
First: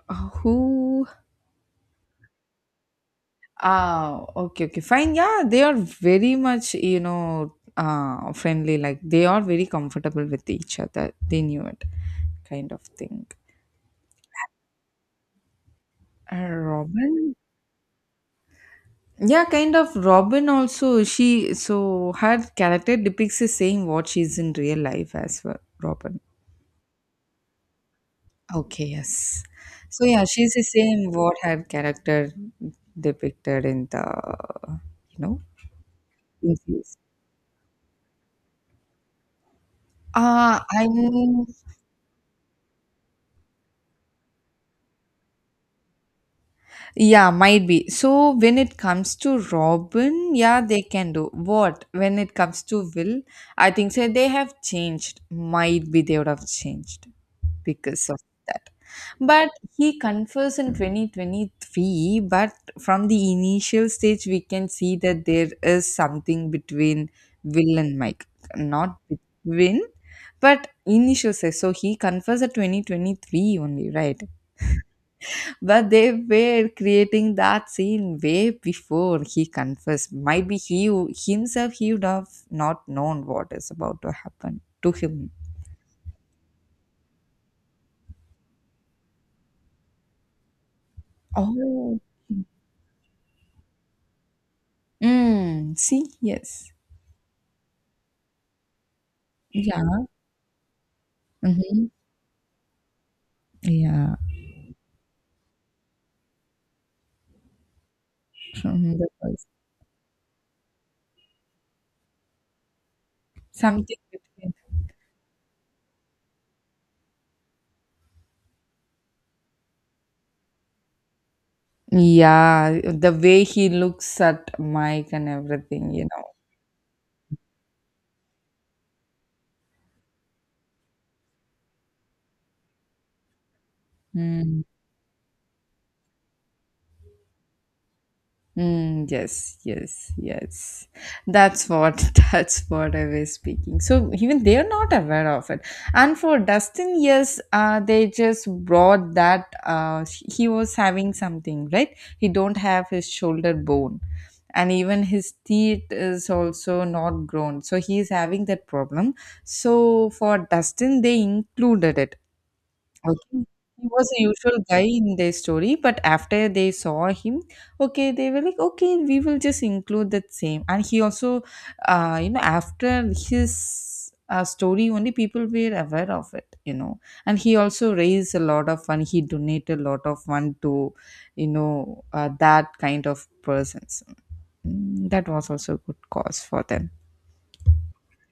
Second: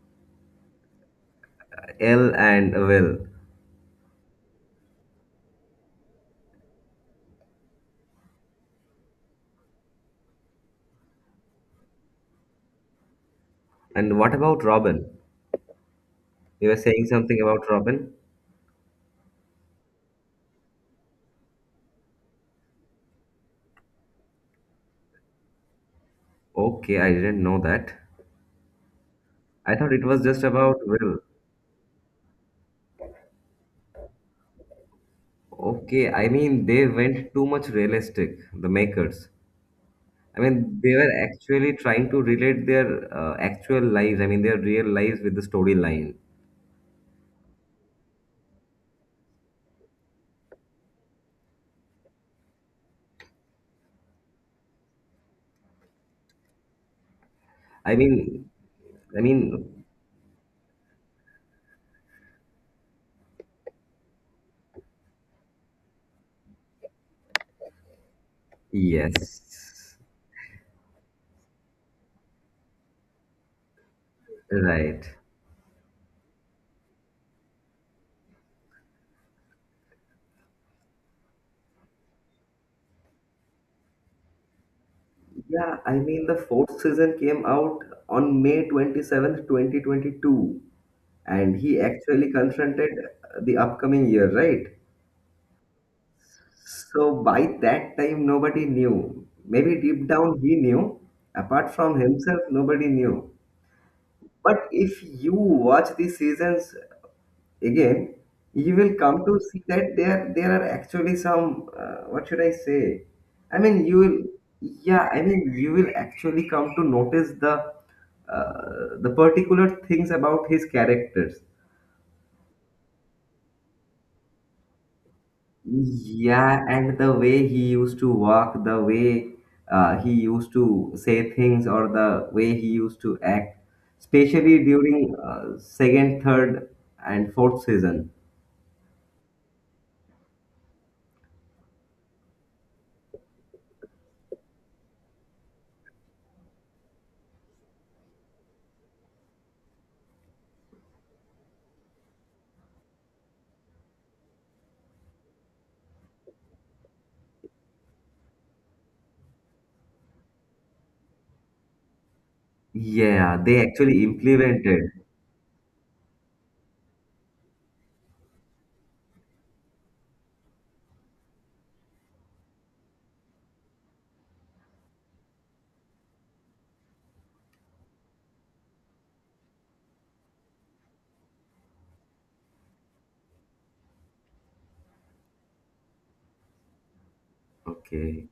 [SPEAKER 1] Who.
[SPEAKER 2] Elle and Will.
[SPEAKER 1] Ah, okay, okay, fine. Yeah, they are very much, you know, friendly. Like they are very comfortable with each other. They knew it, kind of thing.
[SPEAKER 2] And what about Robin? You were saying
[SPEAKER 1] Robin,
[SPEAKER 2] something about Robin?
[SPEAKER 1] yeah, kind of. Robin also, she, so her character depicts the same what she is in real life as well. Robin.
[SPEAKER 2] Okay, I didn't know that.
[SPEAKER 1] Okay, yes.
[SPEAKER 2] I thought
[SPEAKER 1] So
[SPEAKER 2] it was
[SPEAKER 1] yeah,
[SPEAKER 2] just
[SPEAKER 1] she's the
[SPEAKER 2] about
[SPEAKER 1] same
[SPEAKER 2] Will.
[SPEAKER 1] what her character depicted in the, you know,
[SPEAKER 2] Okay, I
[SPEAKER 1] in
[SPEAKER 2] mean, they
[SPEAKER 1] series.
[SPEAKER 2] went too much realistic, the makers. I mean, they were
[SPEAKER 1] I'm,
[SPEAKER 2] actually trying to relate their actual lives, I mean, their real lives with the storyline.
[SPEAKER 1] yeah, might be. So when it comes to Robin, yeah, they can do. What? When it comes to Will, I think so they have changed. Might be they would have changed
[SPEAKER 2] I
[SPEAKER 1] because of
[SPEAKER 2] mean,
[SPEAKER 1] that.
[SPEAKER 2] I
[SPEAKER 1] But
[SPEAKER 2] mean,
[SPEAKER 1] he confessed in 2023, but from the initial stage, we can see that there is something between Will and Mike. Not between,
[SPEAKER 2] yes,
[SPEAKER 1] but initial stage. So he confessed at 2023 only, right?
[SPEAKER 2] right.
[SPEAKER 1] But they were creating that scene way before he confessed. Might be himself he would have not known what is about to happen to him.
[SPEAKER 2] Yeah, I mean the fourth season came out on May 27th, 2022, and he
[SPEAKER 1] Oh,
[SPEAKER 2] actually confronted the upcoming year, right?
[SPEAKER 1] mm, see, yes,
[SPEAKER 2] So by that time, nobody knew. Maybe
[SPEAKER 1] yeah,
[SPEAKER 2] deep down he knew. Apart
[SPEAKER 1] hmm,
[SPEAKER 2] from himself, nobody knew.
[SPEAKER 1] yeah.
[SPEAKER 2] But if you watch the seasons again, you will
[SPEAKER 1] Mhm, that
[SPEAKER 2] come to
[SPEAKER 1] was
[SPEAKER 2] see that there are actually some what should I say? I mean,
[SPEAKER 1] something
[SPEAKER 2] you will
[SPEAKER 1] between.
[SPEAKER 2] yeah. I mean, you will actually come to notice the particular things about his characters.
[SPEAKER 1] Yeah, the way he looks at Mike and everything, you know.
[SPEAKER 2] Yeah, and the way he used to walk, the way he used to say things, or the way he used to act,
[SPEAKER 1] Mm.
[SPEAKER 2] especially during second, third, and fourth season.
[SPEAKER 1] Mm, yes, yes, yes. That's what, that's what I was speaking. So even they are not aware of it. And for Dustin, yes, they just brought that, he was having something, right? He don't have his shoulder bone, and even his teeth is also not grown. So he is having that problem. So for Dustin, they included it.
[SPEAKER 2] Yeah,
[SPEAKER 1] Okay.
[SPEAKER 2] they
[SPEAKER 1] He
[SPEAKER 2] actually
[SPEAKER 1] was a usual guy
[SPEAKER 2] implemented.
[SPEAKER 1] in their story, but after they saw him, okay, they were like, okay, we will just include that same. And he also, you know, after his story, only people were aware of it, you know. And he also raised a lot of fund. He donated a lot of fund to, you know, that kind of persons. Mm, that was also a good cause for them.
[SPEAKER 2] Okay.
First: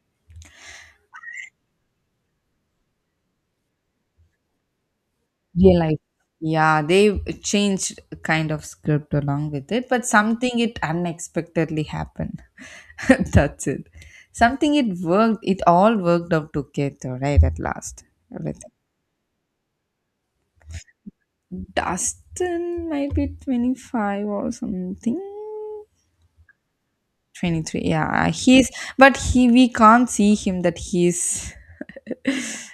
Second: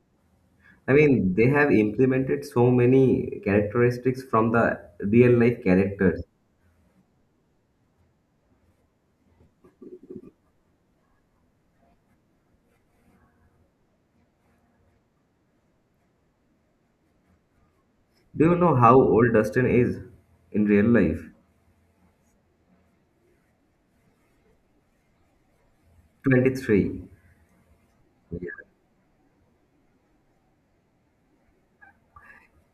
[SPEAKER 2] I mean, they have implemented so many characteristics from the real life
[SPEAKER 1] Real life.
[SPEAKER 2] characters.
[SPEAKER 1] Yeah, they changed kind of script along with it, but something it unexpectedly happened. That's it. Something it worked, it all worked out together, right? At last,
[SPEAKER 2] Do you
[SPEAKER 1] everything.
[SPEAKER 2] know how old Dustin is in real life?
[SPEAKER 1] Dustin might be 25 or something.
[SPEAKER 2] 23.
[SPEAKER 1] 23, yeah.
[SPEAKER 2] Yeah.
[SPEAKER 1] He's, but he, we can't see him that he's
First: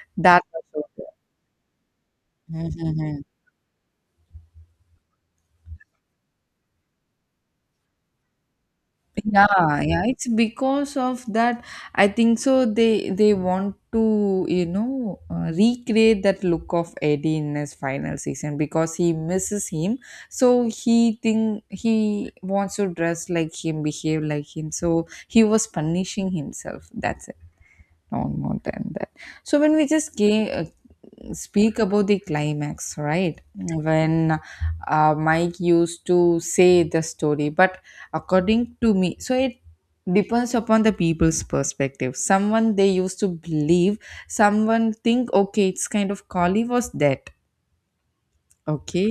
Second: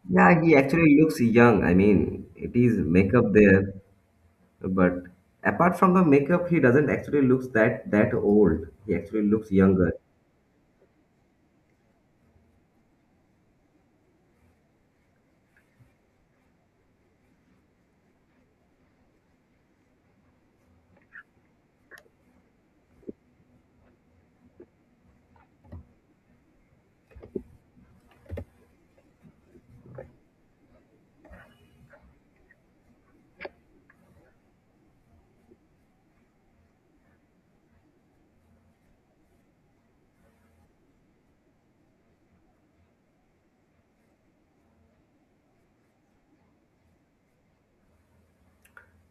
[SPEAKER 2] Yeah,
[SPEAKER 1] that.
[SPEAKER 2] he actually looks young. I mean, it is makeup there, but apart from the makeup, he doesn't actually looks that old. He actually looks
[SPEAKER 1] Yeah,
[SPEAKER 2] younger.
[SPEAKER 1] yeah, it's because of that. I think so. They want to recreate that look of Eddie in his final season because he misses him. So he think he wants to dress like him, behave like him. So he was punishing himself. That's it. No more than that. So when we just came speak about the climax, right, when Mike used to say the story, but according to me, so it depends upon the people's perspective. Someone they used to believe, someone think okay, it's kind of Kali was dead. Okay,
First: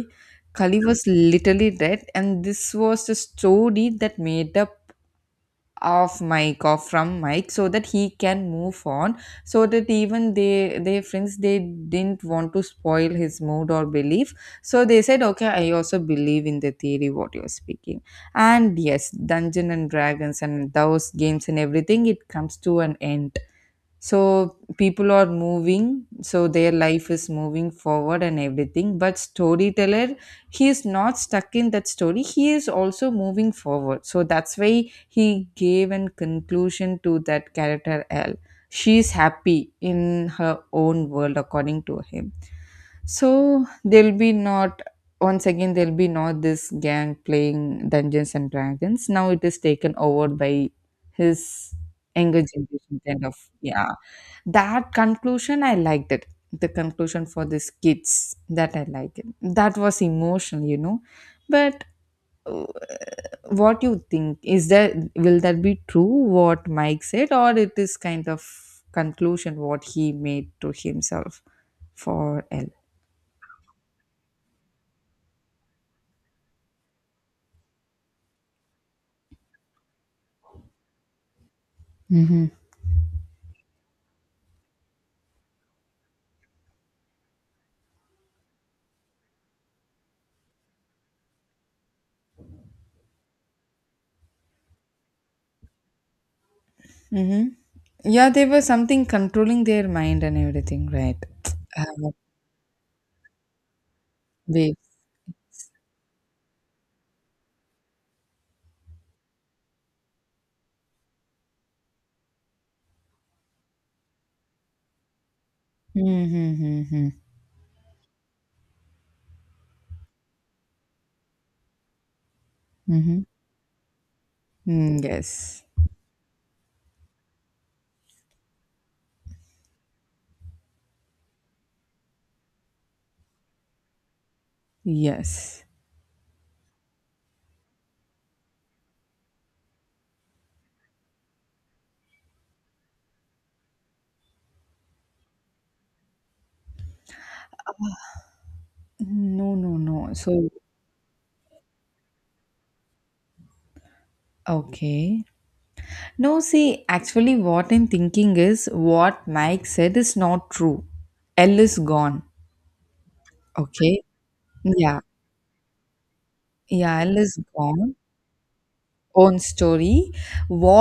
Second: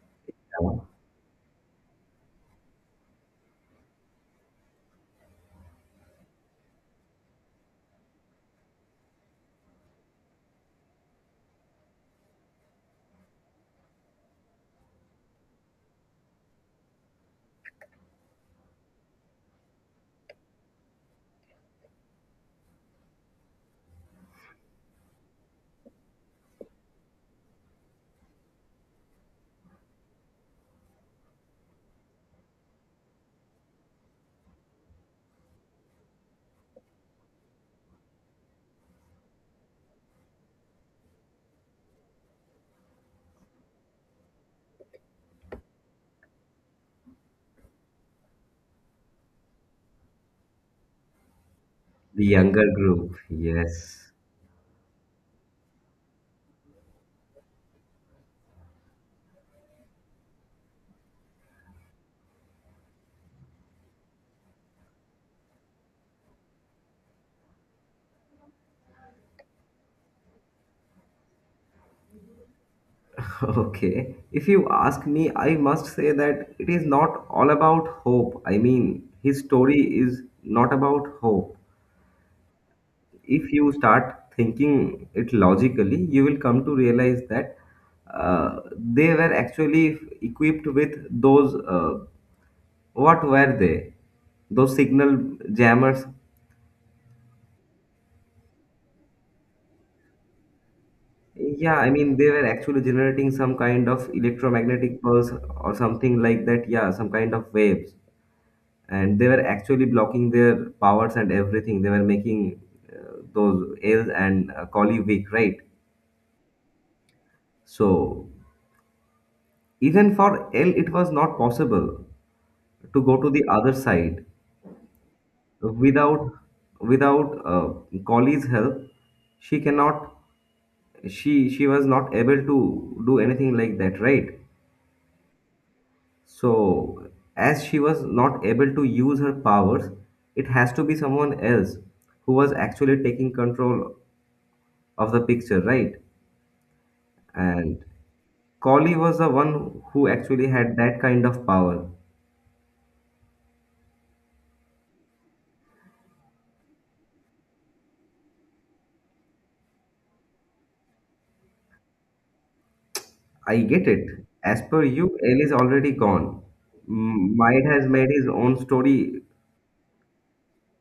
[SPEAKER 1] Kali
[SPEAKER 2] Yeah.
[SPEAKER 1] was literally dead, and this was the story that made up off mic or from mic so that he can move on, so that even they, their friends, they didn't want to spoil his mood or belief. So they said okay, I also believe in the theory what you're speaking. And yes, Dungeon and Dragons and those games and everything, it comes to an end. So people are moving, so their life is moving forward and everything, but storyteller, he is not stuck in that story, he is also moving forward. So that's why he gave an conclusion to that character L. She is happy in her own world according to him. So there'll be not, once again there'll be not this gang playing Dungeons and Dragons. Now it is taken over by his
[SPEAKER 2] The
[SPEAKER 1] younger
[SPEAKER 2] younger
[SPEAKER 1] generation,
[SPEAKER 2] group.
[SPEAKER 1] kind of. Yeah,
[SPEAKER 2] Yes.
[SPEAKER 1] that conclusion I liked it. The conclusion for these kids that I liked it, that was emotional, but uh, what you think is that, will that be true what Mike said, or it is kind of conclusion what he made to himself for L?
[SPEAKER 2] Okay, if you ask me, I must say that it is not all about hope. I mean, his story is not about hope.
[SPEAKER 1] Hmm.
[SPEAKER 2] If you start thinking it logically, you will come to realize that they were actually equipped with those, what were they? Those signal jammers.
[SPEAKER 1] Mm-hmm. Yeah, they were something controlling their mind and everything, right?
[SPEAKER 2] Yeah, I mean, they were actually generating some kind of
[SPEAKER 1] Waves.
[SPEAKER 2] electromagnetic pulse or something like that. Yeah, some kind of waves and they were actually blocking their powers and everything. They were making those L and Collie weak, right?
[SPEAKER 1] Mm-hmm.
[SPEAKER 2] So even for L, it was not possible to
[SPEAKER 1] Hmm.
[SPEAKER 2] go to the other side
[SPEAKER 1] Mm, yes.
[SPEAKER 2] without without Collie's help. She cannot. She was not able to do anything like that, right?
[SPEAKER 1] Yes.
[SPEAKER 2] So as she was not able to use her powers, it has to be someone else who was actually taking control of the picture, right? And Collie was the
[SPEAKER 1] No, no,
[SPEAKER 2] one who
[SPEAKER 1] no.
[SPEAKER 2] actually
[SPEAKER 1] So
[SPEAKER 2] had that kind of power.
[SPEAKER 1] okay, no, see, actually, what I'm thinking is what Mike said is not true. L is gone.
[SPEAKER 2] I get
[SPEAKER 1] Okay.
[SPEAKER 2] it. As per
[SPEAKER 1] Yeah.
[SPEAKER 2] you, L is already gone.
[SPEAKER 1] Yeah, L
[SPEAKER 2] M-
[SPEAKER 1] is
[SPEAKER 2] Might has
[SPEAKER 1] gone.
[SPEAKER 2] made his own story
[SPEAKER 1] Own story.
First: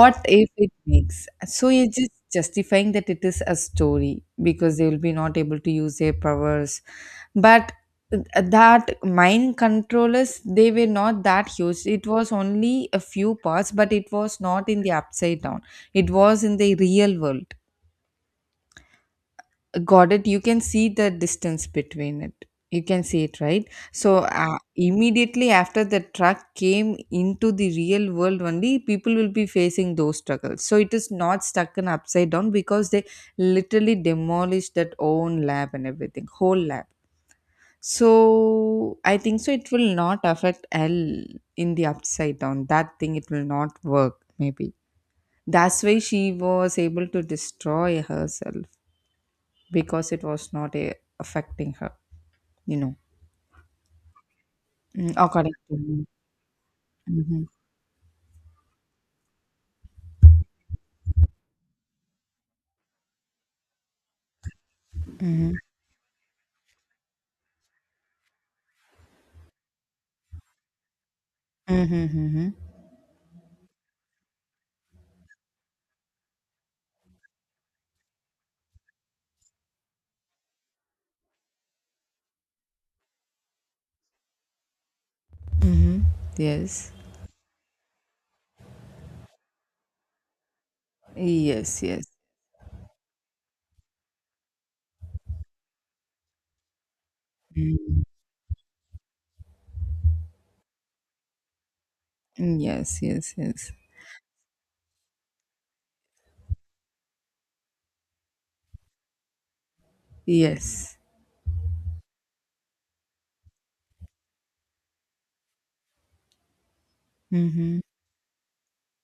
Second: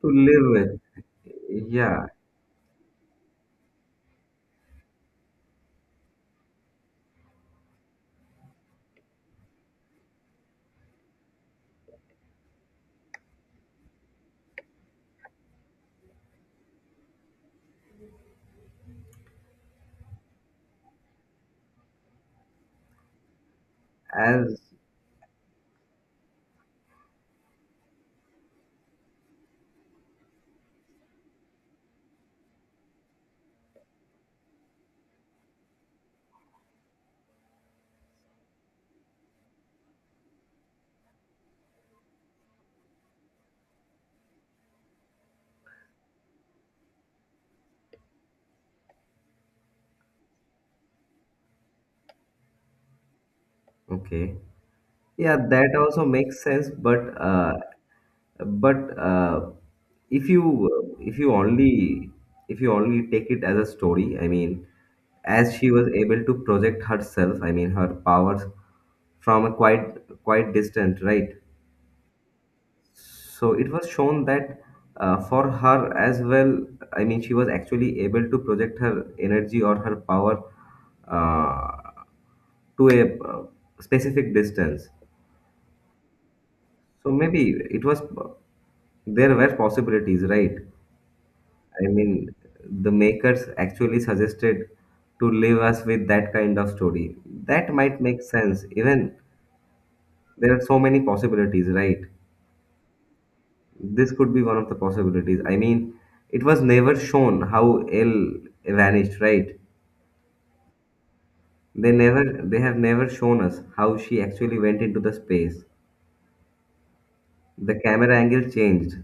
[SPEAKER 2] to live
[SPEAKER 1] if it makes?
[SPEAKER 2] with.
[SPEAKER 1] So you're
[SPEAKER 2] Yeah,
[SPEAKER 1] just justifying that it is a story because they will be not able to use their powers. But that mind controllers, they were not that huge. It was only a few parts, but it was not in the upside down. It was in the real world. Got it. You can see the distance between it. You can see it, right? So
[SPEAKER 2] as
[SPEAKER 1] immediately after the truck came into the real world, only people will be facing those struggles. So it is not stuck in upside down because they literally demolished that own lab and everything, whole lab. So I think so, it will not affect L in the upside down. That thing, it will not work. Maybe that's why she was able to destroy herself because it was not a, affecting her, you know,
[SPEAKER 2] okay.
[SPEAKER 1] mm,
[SPEAKER 2] Yeah,
[SPEAKER 1] according
[SPEAKER 2] that
[SPEAKER 1] to
[SPEAKER 2] also
[SPEAKER 1] me.
[SPEAKER 2] makes sense, but
[SPEAKER 1] Mhm.
[SPEAKER 2] uh, but uh, if you only take it as a story, I mean, as
[SPEAKER 1] Mhm.
[SPEAKER 2] she was able to project herself, I mean her powers, from a quite distant, right?
[SPEAKER 1] Mhm. Mhm.
[SPEAKER 2] So it was shown that for her as well, I mean she was actually able to project her energy or her power uh, to a specific distance,
[SPEAKER 1] Mhm. Yes.
[SPEAKER 2] so maybe it was, there were possibilities, right?
[SPEAKER 1] Yes.
[SPEAKER 2] I
[SPEAKER 1] Yes.
[SPEAKER 2] mean, the makers actually suggested to leave us with that kind of story. That might
[SPEAKER 1] Mm.
[SPEAKER 2] make sense. Even there are so many possibilities, right?
[SPEAKER 1] Yes. Yes. Yes.
[SPEAKER 2] This could be one of the possibilities. I mean, it was never shown how Elle vanished, right?
[SPEAKER 1] Yes.
[SPEAKER 2] They never, they have never shown us how she actually went into the space. The
[SPEAKER 1] Mm-hmm.
[SPEAKER 2] camera angle changed.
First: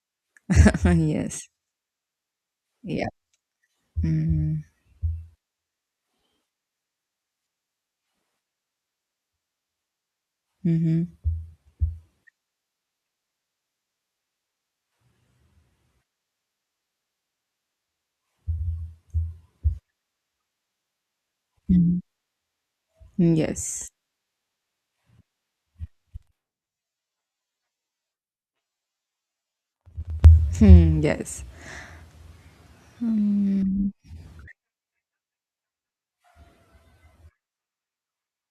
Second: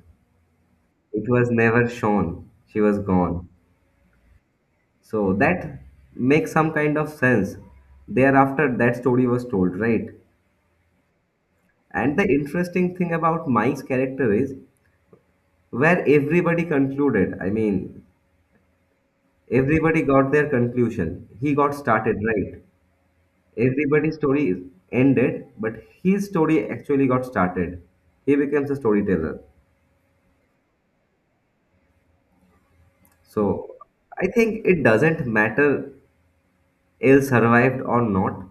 [SPEAKER 2] It
[SPEAKER 1] yes.
[SPEAKER 2] was never shown. She was
[SPEAKER 1] Yeah.
[SPEAKER 2] gone.
[SPEAKER 1] Mm-hmm.
[SPEAKER 2] So that makes some kind of sense. Thereafter, that story was told, right?
[SPEAKER 1] Mm-hmm.
[SPEAKER 2] And the interesting thing about Mike's character is where everybody concluded. I mean, everybody got their conclusion. He got
[SPEAKER 1] Mm-hmm.
[SPEAKER 2] started, right?
[SPEAKER 1] Yes.
[SPEAKER 2] Everybody's story is ended, but his story actually got started. He becomes a storyteller.
[SPEAKER 1] Hmm, yes.
[SPEAKER 2] So
[SPEAKER 1] Mm-hmm.
[SPEAKER 2] I think it doesn't matter ill survived or not.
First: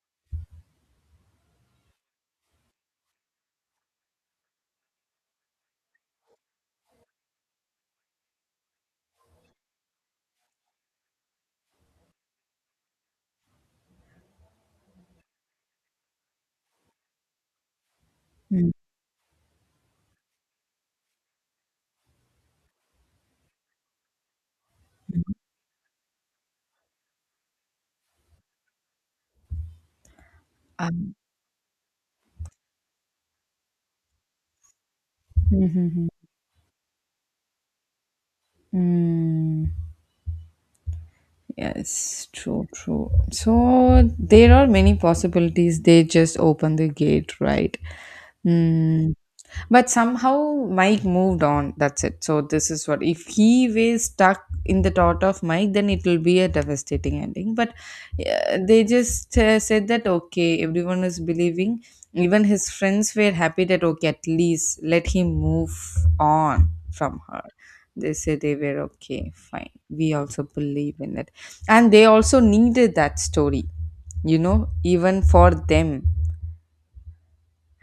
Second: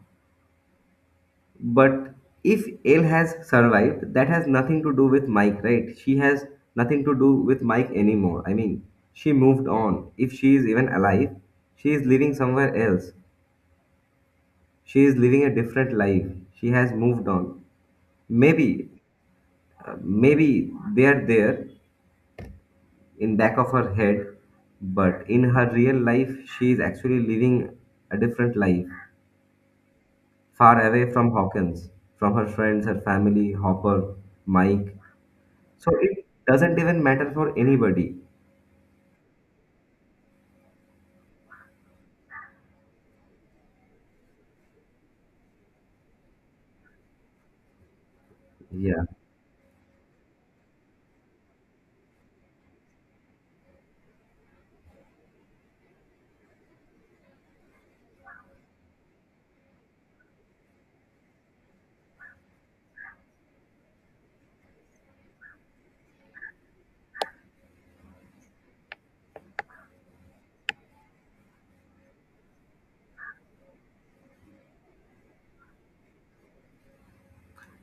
[SPEAKER 2] But if L has survived, that has nothing to do with Mike, right? She has nothing to do with Mike anymore. I mean, she moved on. If she is even alive, she is living somewhere else. She is living a different life. She has moved on. Maybe, maybe they are there in back of her head, but in her real life, she is actually living a different life, far away
[SPEAKER 1] Um,
[SPEAKER 2] from Hawkins, from her friends, her family, Hopper, Mike. So it doesn't even matter for anybody.
[SPEAKER 1] mm-hmm. Yes, true, true. So there are many possibilities. They just open the gate, right?
[SPEAKER 2] Yeah.
[SPEAKER 1] Mm, but somehow Mike moved on. That's it. So this is, what if he was stuck in the thought of Mike, then it will be a devastating ending. But they just said that okay, everyone is believing. Even his friends were happy that okay, at least let him move on from her. They said they were okay, fine, we also believe in it, and they also needed that story. You know, even for them.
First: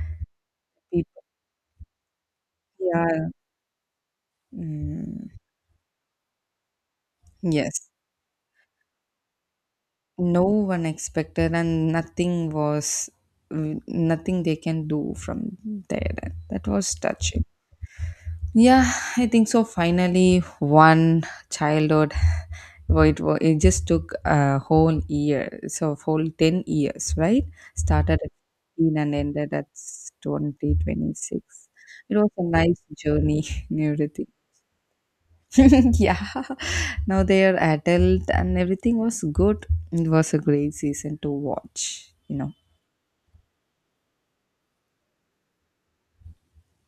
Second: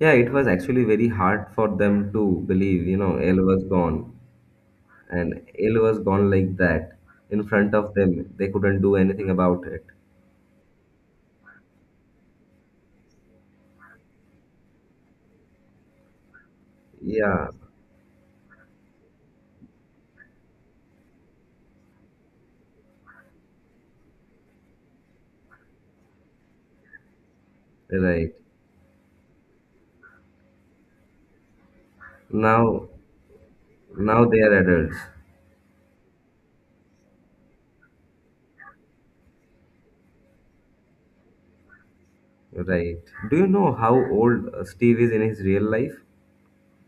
[SPEAKER 2] Yeah, it was actually very
[SPEAKER 1] People,
[SPEAKER 2] hard for them to believe, you know,
[SPEAKER 1] yeah.
[SPEAKER 2] Elle was gone.
[SPEAKER 1] Mm,
[SPEAKER 2] And Elle was gone like that in front
[SPEAKER 1] yes.
[SPEAKER 2] of them. They couldn't do anything about it.
[SPEAKER 1] No one expected, and nothing they can do from there that, was touching.
[SPEAKER 2] Yeah,
[SPEAKER 1] Yeah, I think so, finally one childhood. Well, it just took a whole year, so whole 10 years, right? Started at
[SPEAKER 2] right.
[SPEAKER 1] 15 and ended at 2026. It was a nice
[SPEAKER 2] Now,
[SPEAKER 1] journey, and
[SPEAKER 2] now
[SPEAKER 1] everything.
[SPEAKER 2] they are adults.
[SPEAKER 1] Yeah, now they are adult and everything was good. It was a great season to watch, you know.
[SPEAKER 2] Right. Do you know how old Steve is in his real life?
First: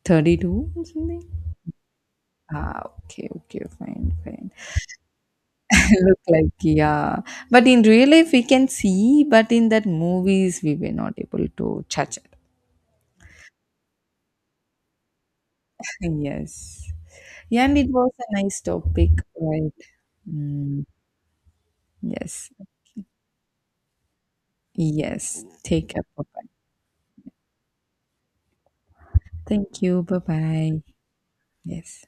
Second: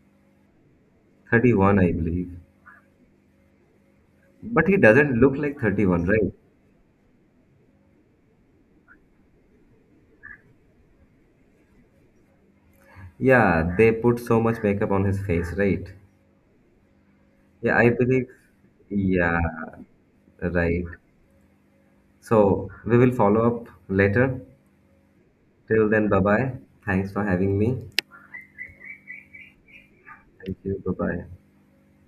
[SPEAKER 1] 32 or something.
[SPEAKER 2] 31, I believe.
[SPEAKER 1] Ah, okay okay, fine fine.
[SPEAKER 2] But he doesn't look like 31,
[SPEAKER 1] Look
[SPEAKER 2] right?
[SPEAKER 1] like, yeah, but in real life we can see, but in that movies we were not able to touch it.
[SPEAKER 2] Yeah, they put so much makeup on his face, right?
[SPEAKER 1] Yes. Yeah, and
[SPEAKER 2] Yeah,
[SPEAKER 1] it
[SPEAKER 2] I
[SPEAKER 1] was
[SPEAKER 2] believe.
[SPEAKER 1] a nice topic.
[SPEAKER 2] Yeah,
[SPEAKER 1] Right.
[SPEAKER 2] Right.
[SPEAKER 1] Mm, yes.
[SPEAKER 2] So we will follow up later.
[SPEAKER 1] yes
[SPEAKER 2] Till
[SPEAKER 1] take up.
[SPEAKER 2] then, bye
[SPEAKER 1] Bye.
[SPEAKER 2] bye. Thanks for having me.
[SPEAKER 1] Thank you, bye
[SPEAKER 2] Thank
[SPEAKER 1] bye.
[SPEAKER 2] you. Bye bye.
[SPEAKER 1] Yes.